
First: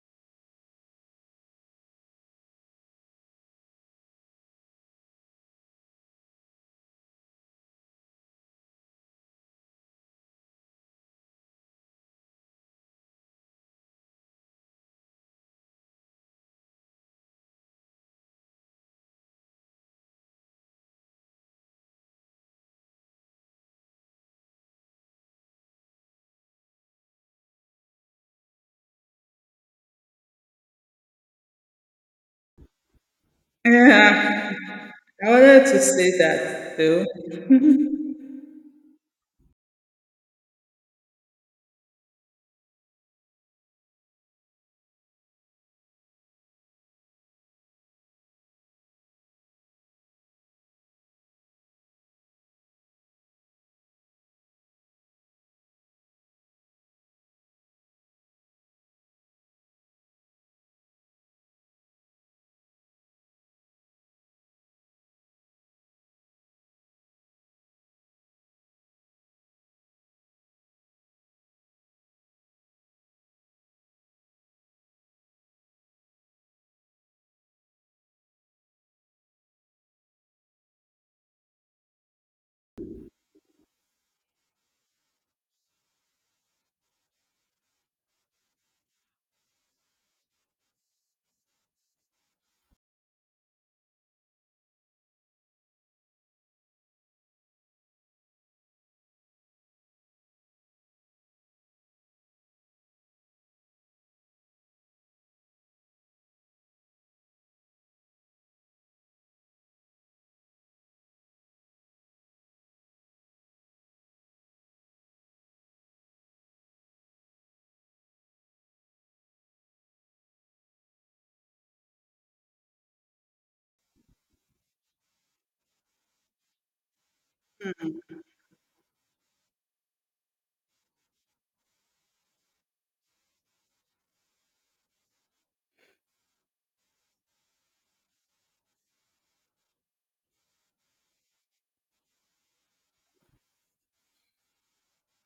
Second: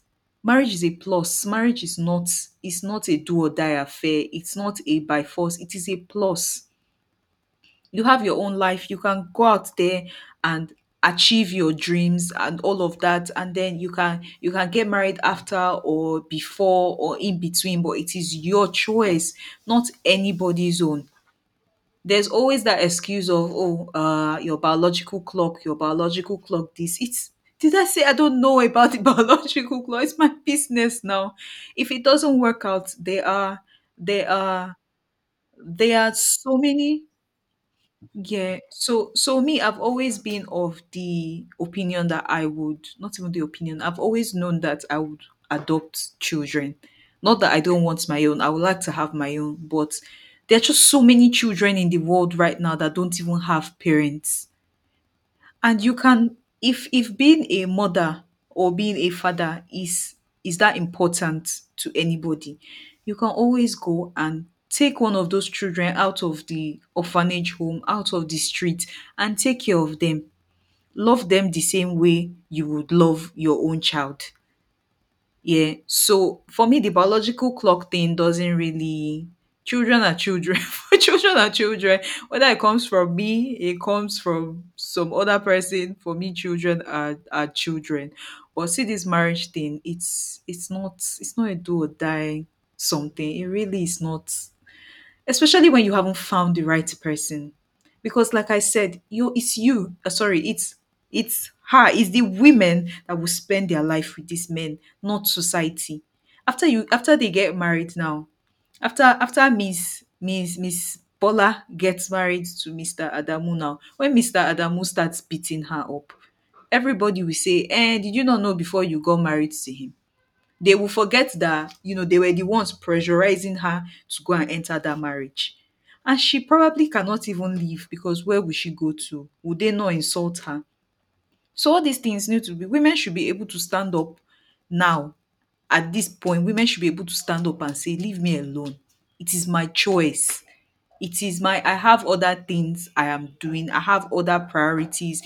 [SPEAKER 2] marriage is a plus. Marriage is not it's not a do or die affair. It's not a by force. It is a plus. You have your own life. You can go out there and achieve your dreams and all of that, and then you can get married after or before or in between, but it is your choice, not anybody's own. There's always that excuse of, oh, your biological clock, your biological clock this, it's, did I say I don't know about the biological clock? It's my business now. If it doesn't work out, there
[SPEAKER 1] Yeah,
[SPEAKER 2] are
[SPEAKER 1] I wanted to
[SPEAKER 2] there are
[SPEAKER 1] say
[SPEAKER 2] so
[SPEAKER 1] that
[SPEAKER 2] many...
[SPEAKER 1] too.
[SPEAKER 2] Yeah. So me, I've always been of the opinion that I would, not even the opinion, I've always known that I would adopt children. Not that I don't want my own, I would like to have my own, but there are just so many children in the world right now that don't even have parents. And you can, if being a mother or being a father is that important to anybody, you can always go and take one of those children out of the orphanage home, out of the street, and take care of them, love them the same way you would love your own child. Yeah. So for me, the biological clock thing doesn't really. Children are children. For children are children. Whether it comes from me, it comes from some other person. For me, children are children. But see, this marriage thing, it's not a do or die something. It really is not, especially when you haven't found the right person, because like I said, you it's you, sorry it's her, it's the women that will spend their life with these men, not society. After they get married, now, after Miss Bola gets married to Mr. Adamu, now when Mr. Adamu starts beating her up, everybody will say, eh, did you not know before you got married to him? They will forget that, they were the ones pressurizing her to go and enter that marriage. And she probably cannot even leave because where will she go to? Would they not insult her? So all these things need to be, women should be able to stand up now, at this point, women should be able to stand up and say, leave me alone. It is my choice. It is my, I have other things I am doing. I have other priorities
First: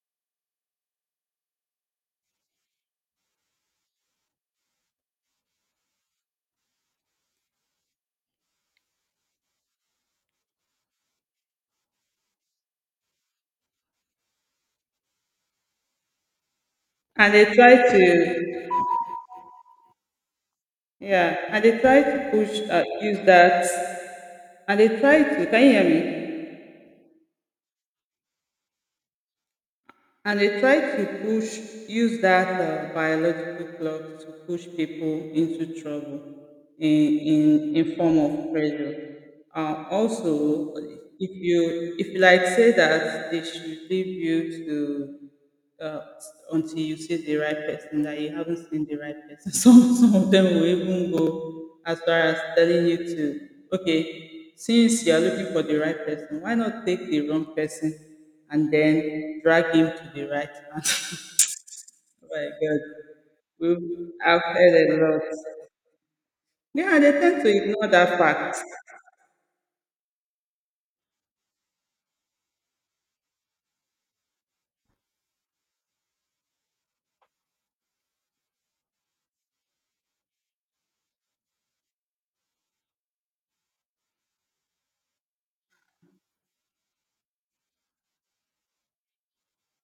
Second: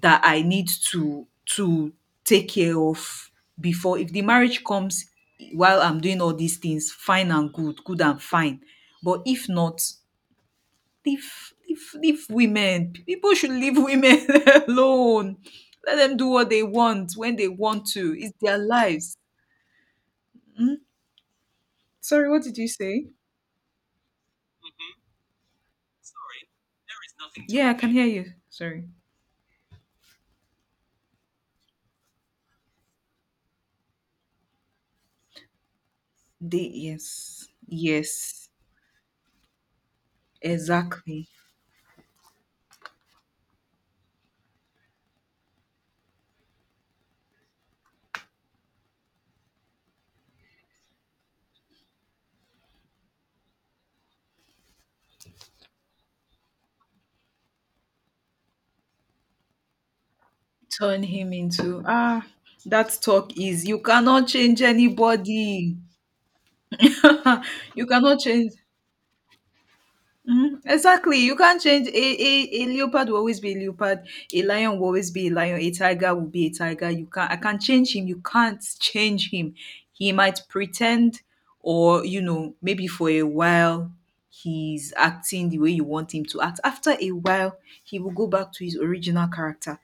[SPEAKER 2] that I need to to take care of. Before, if the marriage comes while I'm doing all these things, fine and good, good and fine. But if not, leave leave leave women. People should leave women alone. Let them do what they want
[SPEAKER 1] And
[SPEAKER 2] when
[SPEAKER 1] they
[SPEAKER 2] they want
[SPEAKER 1] try
[SPEAKER 2] to. It's their
[SPEAKER 1] to,
[SPEAKER 2] lives.
[SPEAKER 1] yeah, and they try to
[SPEAKER 2] Sorry, what did
[SPEAKER 1] push,
[SPEAKER 2] you say?
[SPEAKER 1] use that, and they try to, can you hear me?
[SPEAKER 2] Yeah, I can hear you. Sorry.
[SPEAKER 1] And they try to push, use that biological clock to push people into trouble
[SPEAKER 2] They,
[SPEAKER 1] in in,
[SPEAKER 2] yes.
[SPEAKER 1] in form
[SPEAKER 2] Yes.
[SPEAKER 1] of pressure. Also,
[SPEAKER 2] Exactly.
[SPEAKER 1] if you like say that they should leave you to uh, until you see the right person, that you haven't seen the right person. Some of them will even go as far as telling you to, okay, since you are looking for the right person, why not take the wrong person and then drag him to the right one?
[SPEAKER 2] Turn him
[SPEAKER 1] Oh
[SPEAKER 2] into, ah,
[SPEAKER 1] my God,
[SPEAKER 2] that talk is, you cannot
[SPEAKER 1] I've
[SPEAKER 2] change
[SPEAKER 1] heard a lot.
[SPEAKER 2] anybody.
[SPEAKER 1] Yeah, they tend to
[SPEAKER 2] You
[SPEAKER 1] ignore
[SPEAKER 2] cannot
[SPEAKER 1] that
[SPEAKER 2] change.
[SPEAKER 1] fact.
[SPEAKER 2] Mhm, exactly. You can't change a, a leopard will always be a leopard, a lion will always be a lion, a tiger will be a tiger. You can't, I can't change him. You can't change him. He might pretend, or maybe for a while he's acting the way you want him to act. After a while, he will go back to his original character.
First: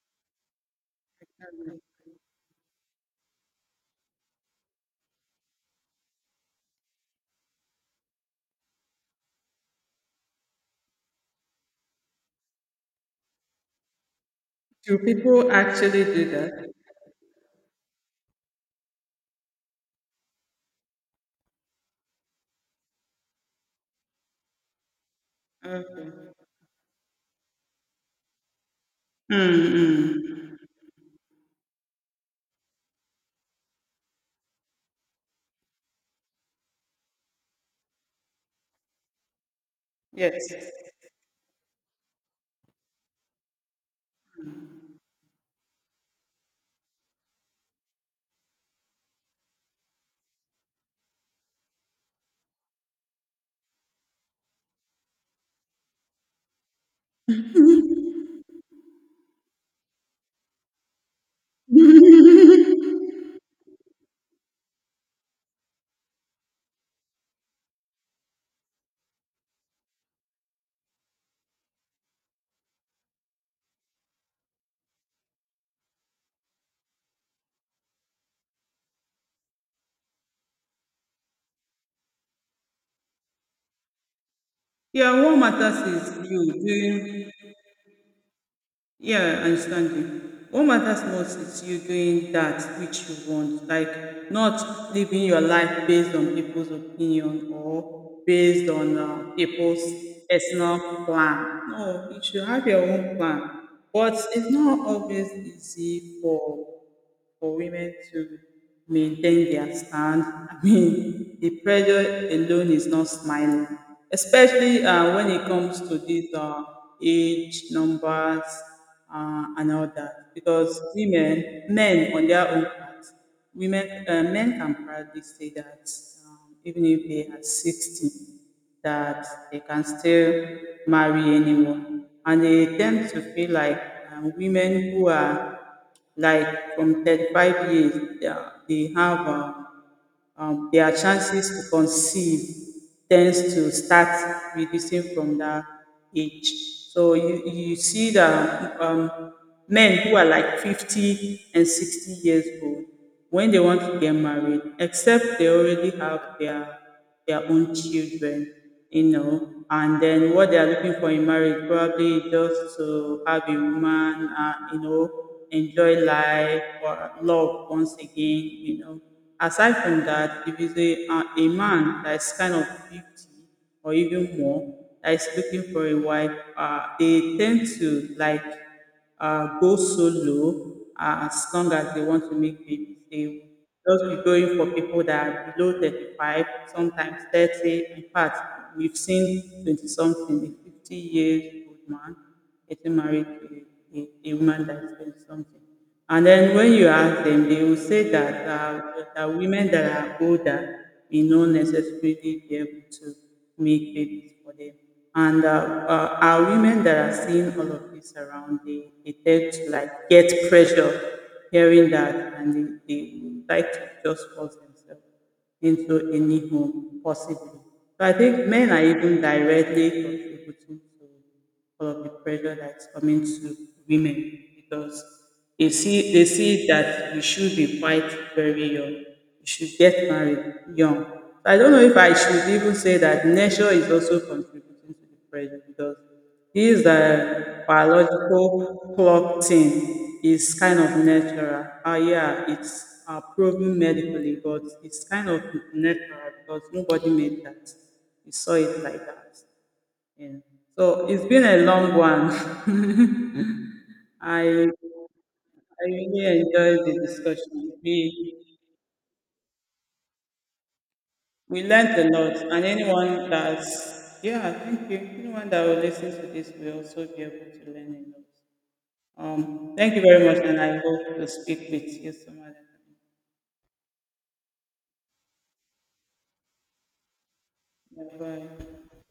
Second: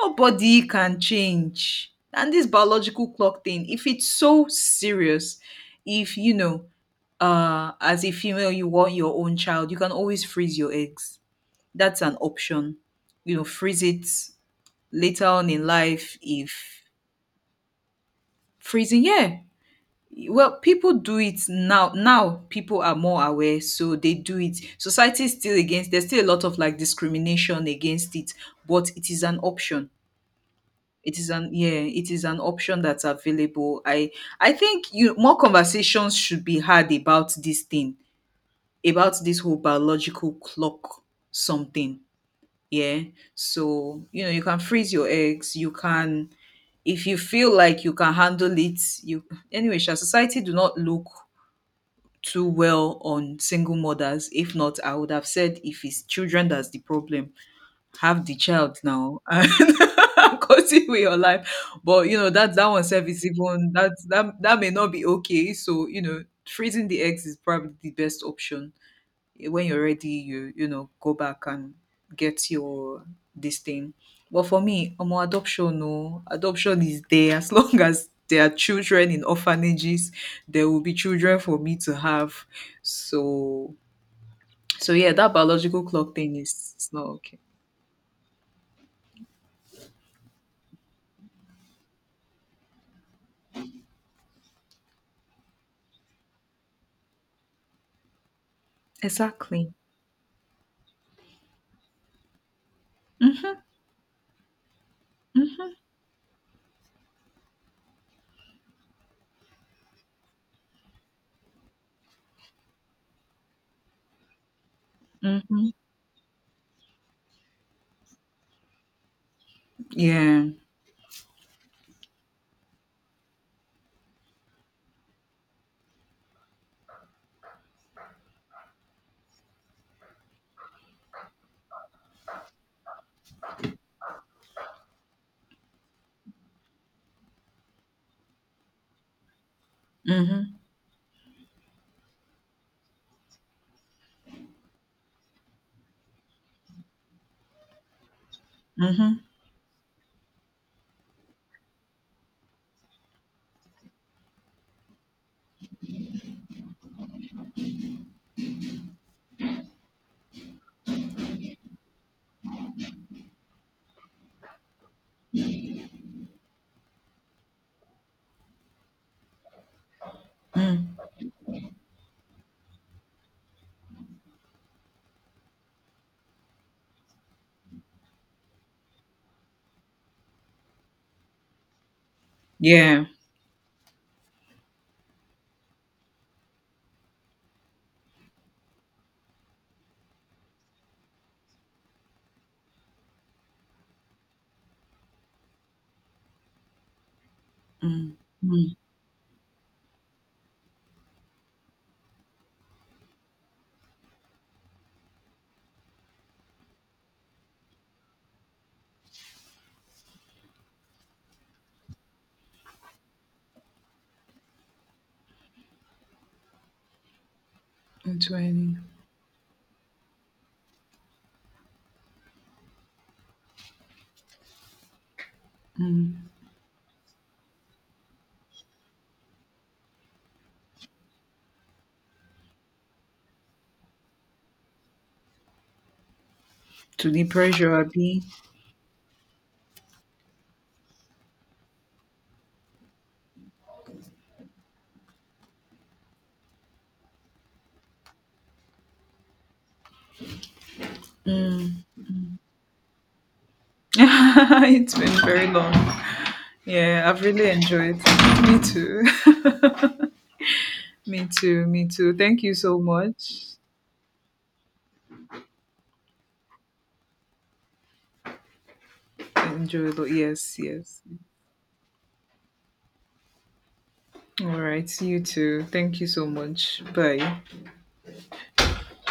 [SPEAKER 2] Nobody can
[SPEAKER 1] Um,
[SPEAKER 2] change. And this biological clock thing, if it's so serious, if you know, as a female, you want your own child, you can always freeze your eggs. That's an option. Freeze it
[SPEAKER 1] Do
[SPEAKER 2] later on
[SPEAKER 1] people
[SPEAKER 2] in
[SPEAKER 1] actually
[SPEAKER 2] life,
[SPEAKER 1] do that?
[SPEAKER 2] if freezing, yeah. Well, people do it now. Now people are more aware, so they do it. Society is still against. There's still a lot
[SPEAKER 1] Okay.
[SPEAKER 2] of like discrimination against it, but it is an option.
[SPEAKER 1] Mm-hmm.
[SPEAKER 2] It is an Yeah, it is an option that's available. I think you more conversations should be had about this thing, about this whole biological
[SPEAKER 1] Yes.
[SPEAKER 2] clock something. Yeah. So you can freeze your eggs, you can, if you feel like you can handle it, you anyway shall society do not look too well on single mothers. If not, I would have said, if it's children that's the problem, have the child now and continue with your life. But you know that that one self is even that may not be okay. So freezing the eggs is probably the best option. Eh, when you're ready, go back and get your this thing. But for me, adoption no, adoption is there. As long as there are children in orphanages, there will be children for me to have. So yeah,
[SPEAKER 1] Yeah,
[SPEAKER 2] that
[SPEAKER 1] what matters
[SPEAKER 2] biological clock
[SPEAKER 1] is
[SPEAKER 2] thing
[SPEAKER 1] you
[SPEAKER 2] is, it's not
[SPEAKER 1] doing,
[SPEAKER 2] okay.
[SPEAKER 1] yeah, I understand you. What matters most is you doing that which you want, like not living your life based on people's opinion or based on
[SPEAKER 2] Exactly.
[SPEAKER 1] people's personal plan. No, you should have your own plan. But it's not always
[SPEAKER 2] Mhm,
[SPEAKER 1] easy for women to maintain their stand. I mean, the pressure alone is not smiling, especially when it
[SPEAKER 2] mhm.
[SPEAKER 1] comes to these age numbers and all that.
[SPEAKER 2] Yeah.
[SPEAKER 1] Because women, men on their own part, women, men can proudly say that even if they are 60, that they can still marry anyone. And they tend to feel like women who are like from 35 years, they have
[SPEAKER 2] Mhm,
[SPEAKER 1] their chances to conceive tends to start reducing from that age. So you see that
[SPEAKER 2] mhm,
[SPEAKER 1] men who are like 50 and 60 years old, when they want to get married, except they already have their own children, you know. And then what they are looking for in marriage probably just to have a woman, you know, enjoy life or love once again, you know. Aside from that, if it's
[SPEAKER 2] mm.
[SPEAKER 1] a man that is kind of 50 or even more that is looking for a wife, they tend to like go solo, as long as they want to make babies.
[SPEAKER 2] Yeah.
[SPEAKER 1] They just be going for people that are below 35, sometimes 30. In fact, we've seen 20 something, a 50 years old man getting married to a woman that is 20 something. And then when you ask them, they will say
[SPEAKER 2] Mm,
[SPEAKER 1] that
[SPEAKER 2] mm.
[SPEAKER 1] that women that are older may not necessarily be able to make babies for them. Okay. And our women that are seeing all of this around, they tend to like get pressure hearing that, and they would like to just force themselves into any home, possibly. So I
[SPEAKER 2] It's
[SPEAKER 1] think men
[SPEAKER 2] ready.
[SPEAKER 1] are even directly contributing to all of the pressure that's coming to women because they
[SPEAKER 2] Mm.
[SPEAKER 1] see that you should be quite very young. You should get married young. So I don't know if I should even say that nature is also contributing to the pressure because this
[SPEAKER 2] To the pressure, Abby.
[SPEAKER 1] biological clock thing is kind of natural. Yeah, it's proven medically, but it's kind of natural because nobody made that. We saw it like that. Yeah. So it's been a
[SPEAKER 2] Mm.
[SPEAKER 1] long one. I
[SPEAKER 2] It's been very long.
[SPEAKER 1] I really enjoyed the
[SPEAKER 2] Yeah, I've really
[SPEAKER 1] discussion.
[SPEAKER 2] enjoyed.
[SPEAKER 1] We
[SPEAKER 2] Me too. Me
[SPEAKER 1] we
[SPEAKER 2] too. Me
[SPEAKER 1] learned a
[SPEAKER 2] too.
[SPEAKER 1] lot,
[SPEAKER 2] Thank you
[SPEAKER 1] and
[SPEAKER 2] so
[SPEAKER 1] anyone
[SPEAKER 2] much.
[SPEAKER 1] that's, yeah, thank you. Anyone that will listen to this will also be able to learn a lot. Thank you
[SPEAKER 2] Enjoyable.
[SPEAKER 1] very much,
[SPEAKER 2] Yes,
[SPEAKER 1] and I
[SPEAKER 2] yes.
[SPEAKER 1] hope to speak with you some other
[SPEAKER 2] All right. You too. Thank you so much. Bye.
[SPEAKER 1] time. Bye bye.